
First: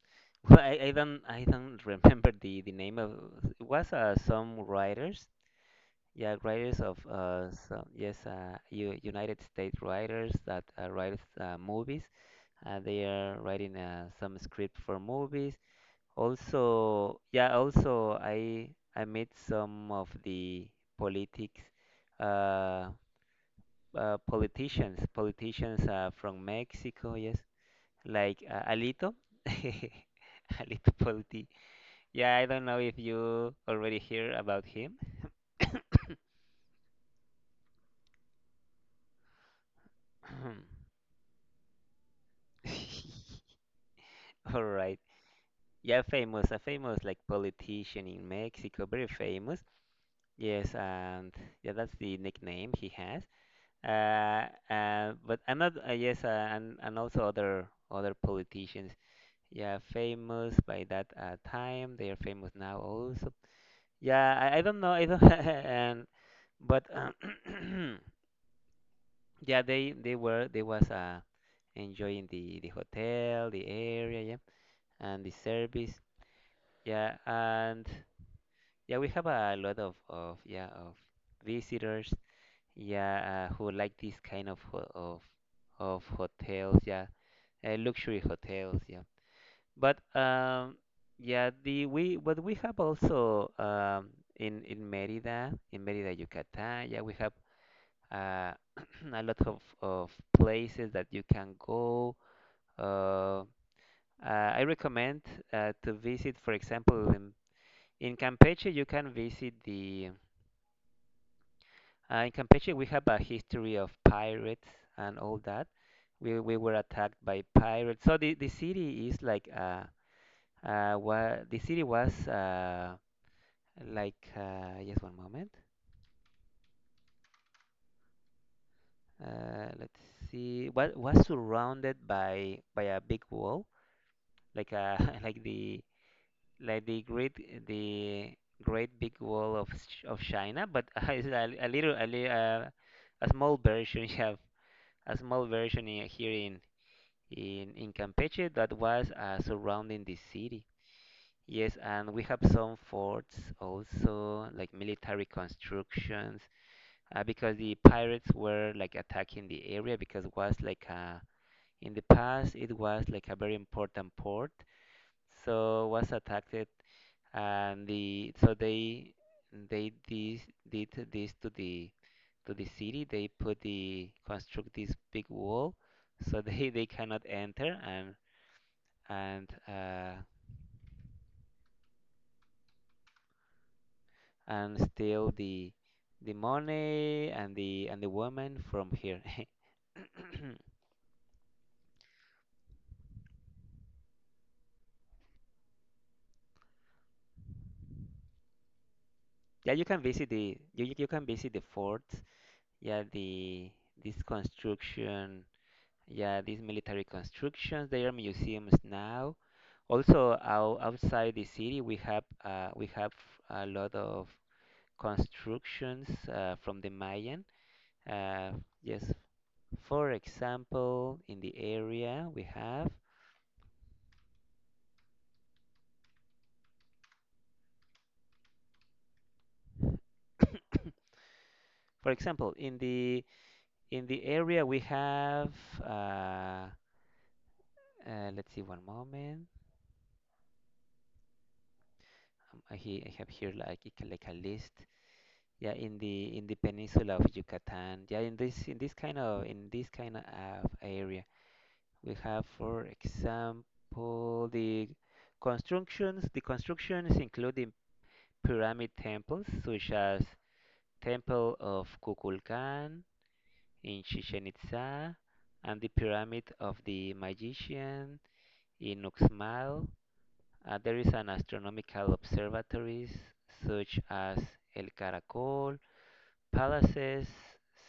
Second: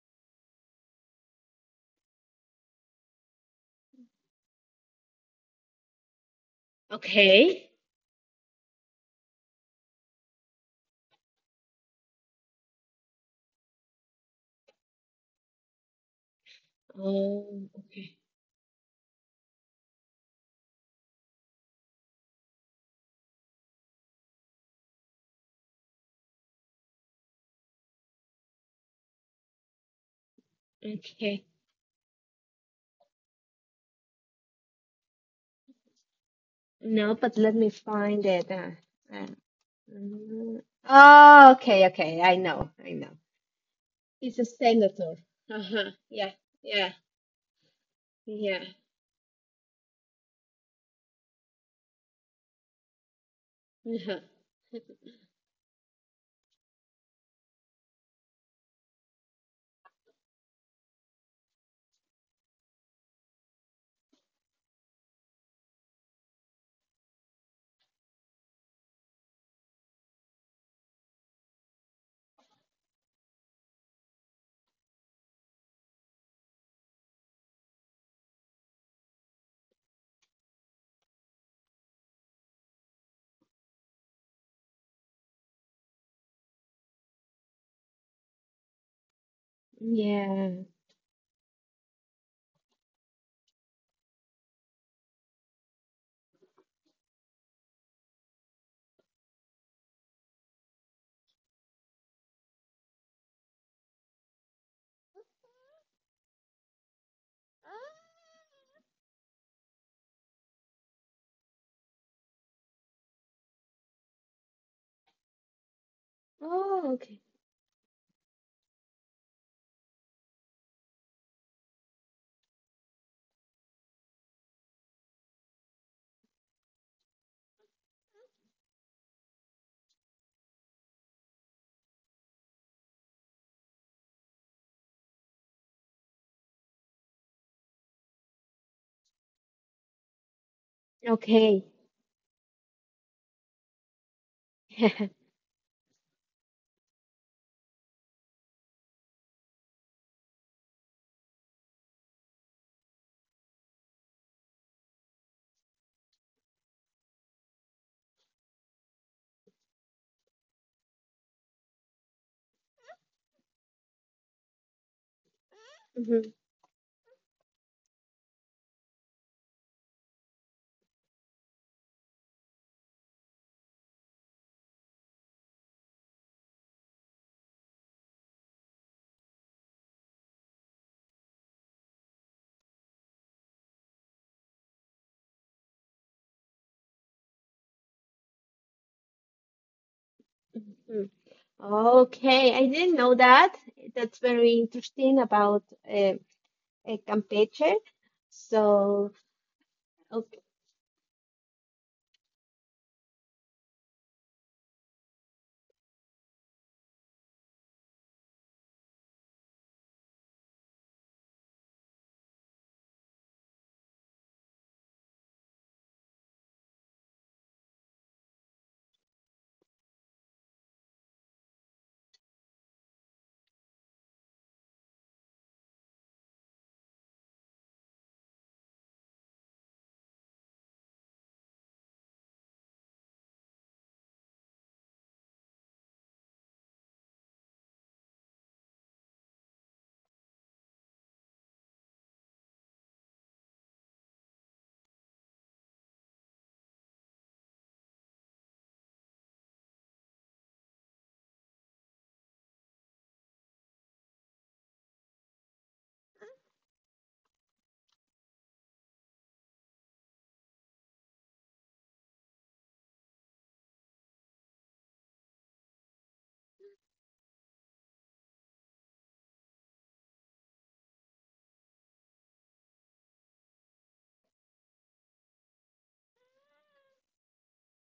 well, I don't remember the name of it was some writers. Yeah, writers of
Okay.
some, yes, U United States writers that write movies. They are writing some script for movies. Also, yeah,
Oh, okay.
also I met some of the politics, uh, politicians, politicians from Mexico. Yes, like Alito, Alito Politi.
Okay.
Yeah, I don't know if you already hear about him.
No, but let me find it. Uh, mm. Oh, okay, okay. I know, I know. He's a
All right.
senator. Uh-huh.
Yeah,
Yeah.
famous, a
Yeah.
famous like politician in
Yeah.
Mexico, very famous. Yes, and yeah, that's the nickname he has.
Uh-huh.
But I'm not. Yes, and also other other politicians. Yeah, famous by that time. They are famous now also. Yeah, I don't know. I don't. and. But yeah, they was enjoying the hotel, the area, yeah, and the service, yeah, and yeah, we have a lot of yeah of visitors, yeah, who like this kind of ho of hotels, yeah, luxury hotels, yeah. But
Yeah.
yeah, the we but we have also in Mérida, Yucatán, yeah, we have uh, a lot of places that you can go. Uh, I recommend to visit, for example, in Campeche, you can visit the. In Campeche, we have a history of pirates and all that. We were
Oh,
attacked
okay.
by pirates. So the city is like wa the city was like just one moment. Let's see. What was surrounded by a big wall like like the like the great big wall of China, but it's a,
Okay.
a small version you have a small version here in Campeche that was surrounding the city. Yes, and we have some forts also, like military constructions, because the pirates were like attacking the area because was like a in the past it was like a very important port, so was
Mhm,
attacked and the so they this did this to the city they put the construct this big wall so they cannot enter and uh and steal the money and the woman from here.
mhm. Okay, I didn't know that. That's very interesting about uh, Campeche. So,
Yeah, you can visit
okay.
the you you can visit the fort, yeah, the this construction. Yeah, these military constructions, they are museums now. Also, outside the city, we have a lot of constructions from the Mayan. Uh, yes, for example, in the area we have, for example, in the area we have. Uh, let's see, one moment. I have here like a list. Yeah, in the peninsula of Yucatan. Yeah, in this kind of area, we have, for example, the constructions. The constructions including pyramid temples such as Temple of Kukulkan in Chichen Itza and the Pyramid of the Magician in Uxmal. There is an astronomical observatories such as El Caracol, palaces,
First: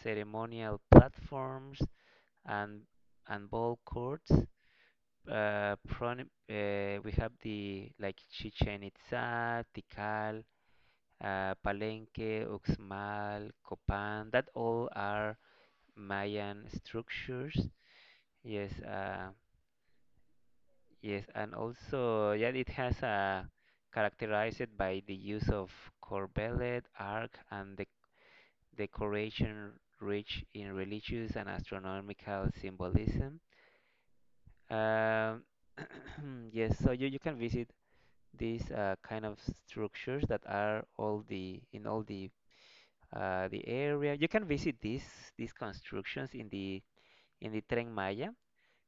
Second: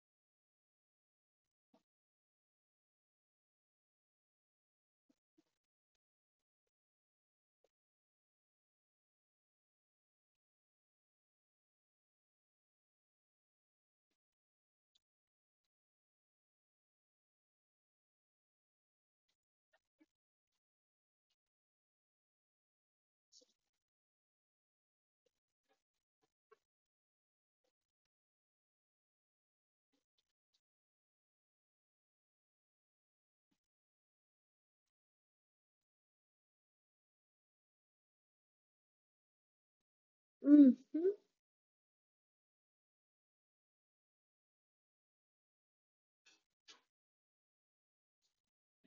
ceremonial platforms, and and ball courts. We have the like Chichen Itza, Tikal, Palenque, Uxmal, Copan. That all are Mayan structures. Yes, yes, and also yeah, it has a characterized by the use of corbelet, arc, and the decoration rich in religious and astronomical symbolism. Um, yes, so you can visit these kind of structures that
hmm
are all the in all the area. You can visit these constructions in the Tren Maya.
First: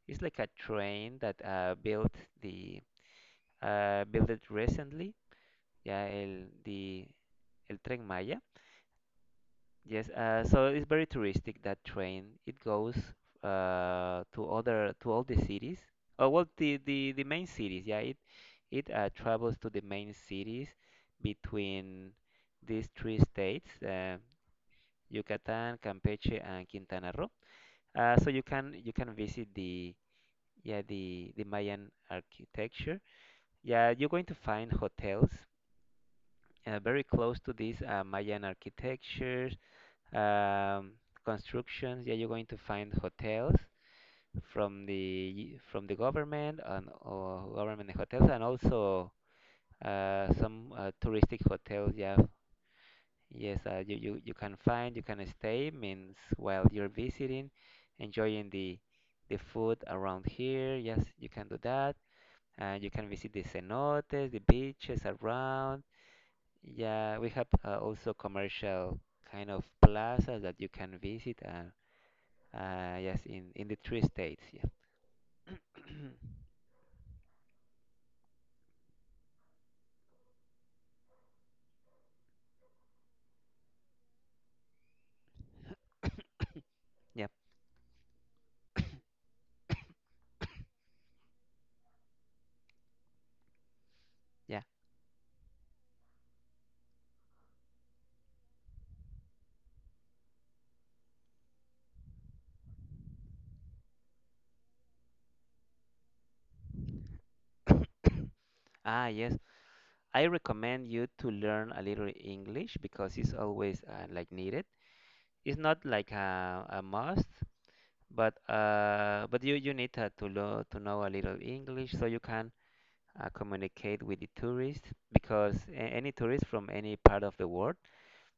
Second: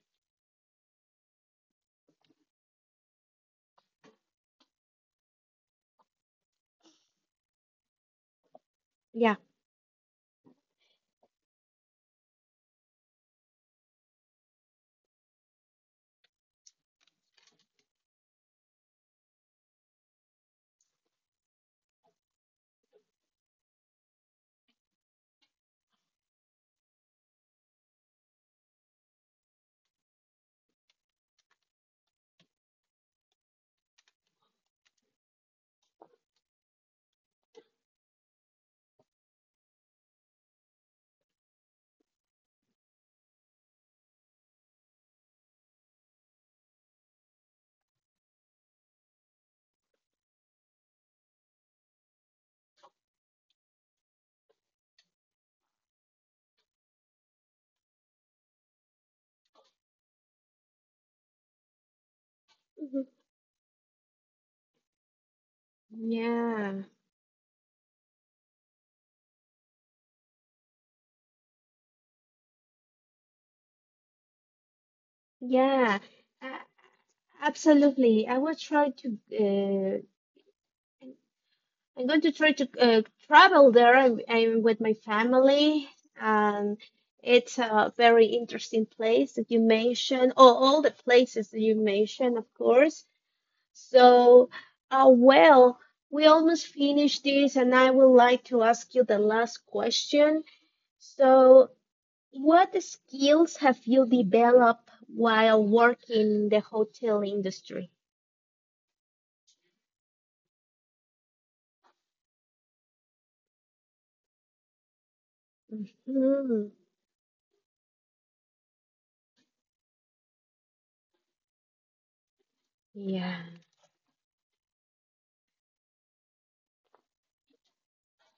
It's like a train that built the built it recently. Yeah, el Tren Maya.
Yeah.
Yes, so it's very touristic that train. It goes to other to all the cities. Oh well, the main cities. Yeah, it travels to the main cities between these three states, Yucatan, Campeche, and Quintana Roo. So you can visit the the Mayan architecture. Yeah, you're going to find hotels very close to this Mayan architecture. um, Constructions. Yeah, you're going to find hotels from the government and or government hotels, and also some touristic hotels. Yeah, yes, you can find you can stay means while you're visiting, enjoying the food around here. Yes, you can do that. And you
Mhm.
can visit the cenotes, the beaches around.
Yeah,
Yeah, we have also commercial kind of plazas that you can visit. Yes, in the three states. Yeah.
yeah, uh, absolutely. I will try to. Uh. I'm going to try to travel there. I'm with my family, and
Yep.
it's a very interesting place that you mentioned. Oh, all the places that you mentioned, of course. So,
Yeah.
well, we almost finished this, and I would like to ask you the last question. So, what skills have you developed while working in the hotel industry?
Ah, yes. I recommend you to learn a little English because it's always like needed. It's not like a,
hmm
a must, but you need to know a little English so you can
Yeah.
communicate with the tourists because a any tourist from any part of the world,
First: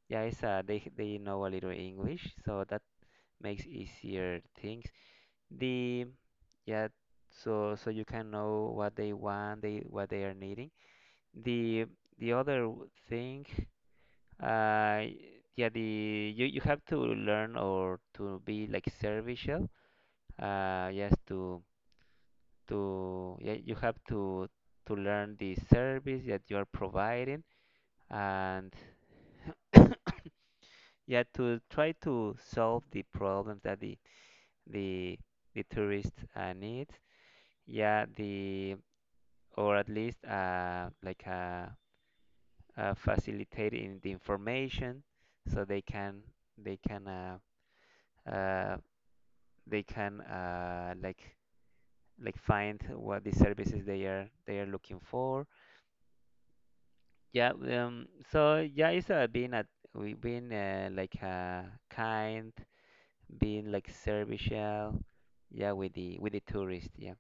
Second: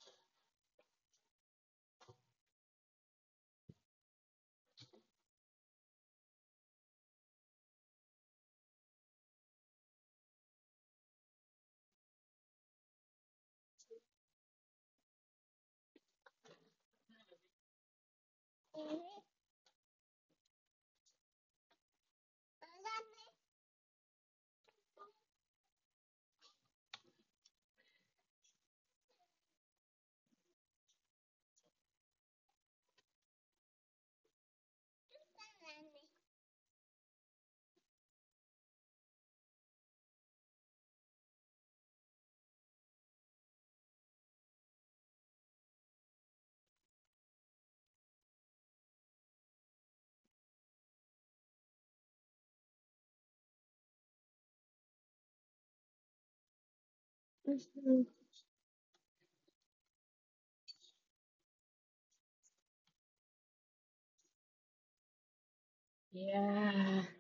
yeah, it's, they know a little English, so that makes easier things The yeah, so so you can know what they want, they what they are needing. The the other thing, uh, yeah, the you you have to learn or to be like serviceable. Yes, you have to learn the service that you are providing, and yeah, to try to solve the problems that the the tourist needs. Yeah, the Or at least facilitating the information so they can they can uh, they can like find what the services they are looking for. Yeah.
Mhm.
So yeah, it's being a we being kind, being like servicial. Yeah, with the tourist.
Yeah.
Yeah.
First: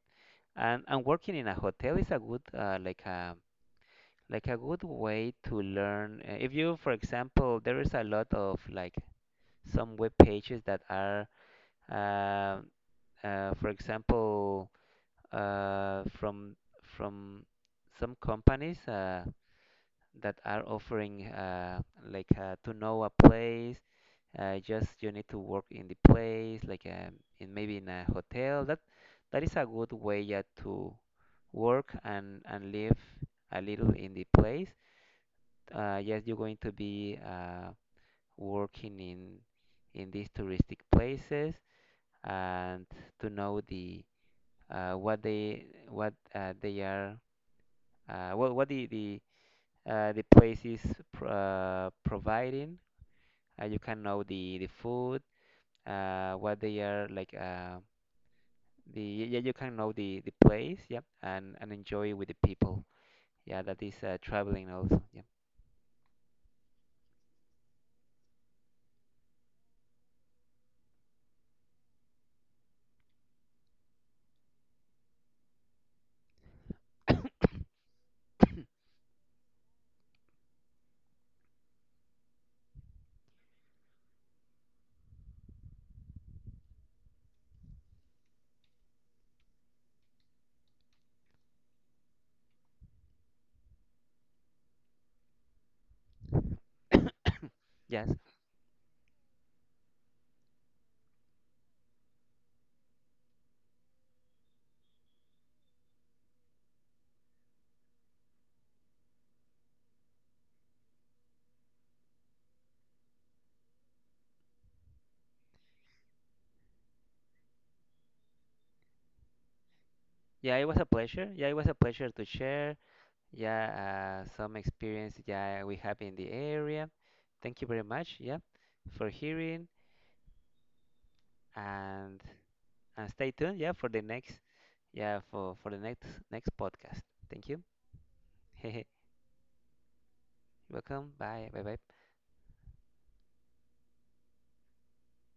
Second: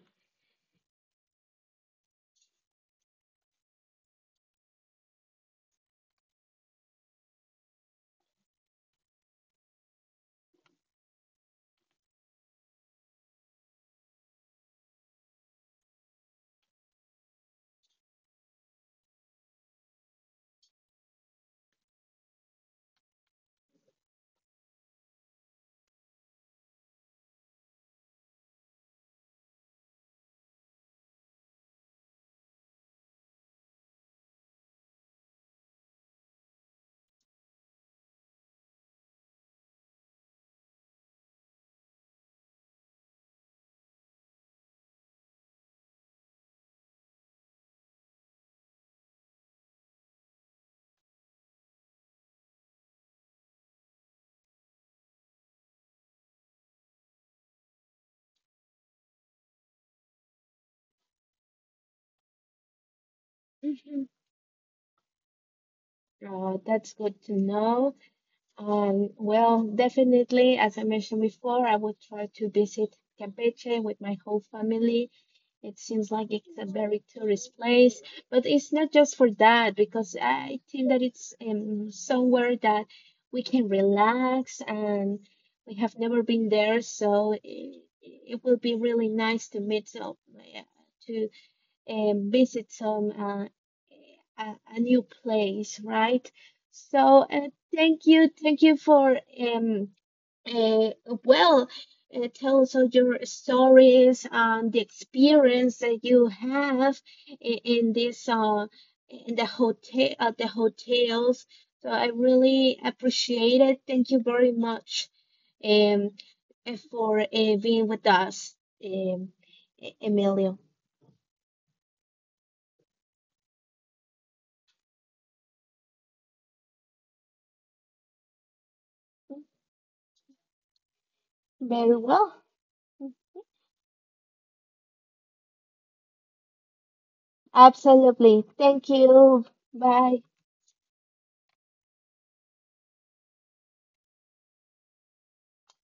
And working in a hotel is a good like a good way to learn if you for example there is a lot of like some web pages that are uh, for example uh, from from some companies that are offering to know a place just you need to work in the place like in maybe in a hotel that that is a good way yeah to work and live a little in the place yes, you're going to be working in these touristic places and to know the what they are what the place is pr providing. You can know the food, what they are like. The Yeah, you can know the place, yeah, and enjoy with the people. Yeah, that is
Mhm.
traveling also. Yeah.
Oh, that's good to know. Well, definitely, as I mentioned before, I would try to visit Campeche with my whole family. It seems like it's a very tourist place, but it's not just for that, because I think that it's somewhere that we can relax and we have never been there, so it will be really nice to meet up, to and visit some a new place, right? So
Yes.
thank you for um uh, well tell us all your stories and the experience that you have in this in the hotel at the hotels. So I really appreciate it. Thank you very much um for being with us, um, E-
Yeah,
Emilio.
it was a pleasure. Yeah, it was a pleasure to share. Yeah, some experience yeah we have in the area. Thank you very much, yeah, for hearing
Very
and
well.
and stay tuned, yeah, for the next yeah for for the next next podcast. Thank you.
Absolutely. Thank you. Bye.
Welcome. Bye. Bye. Bye.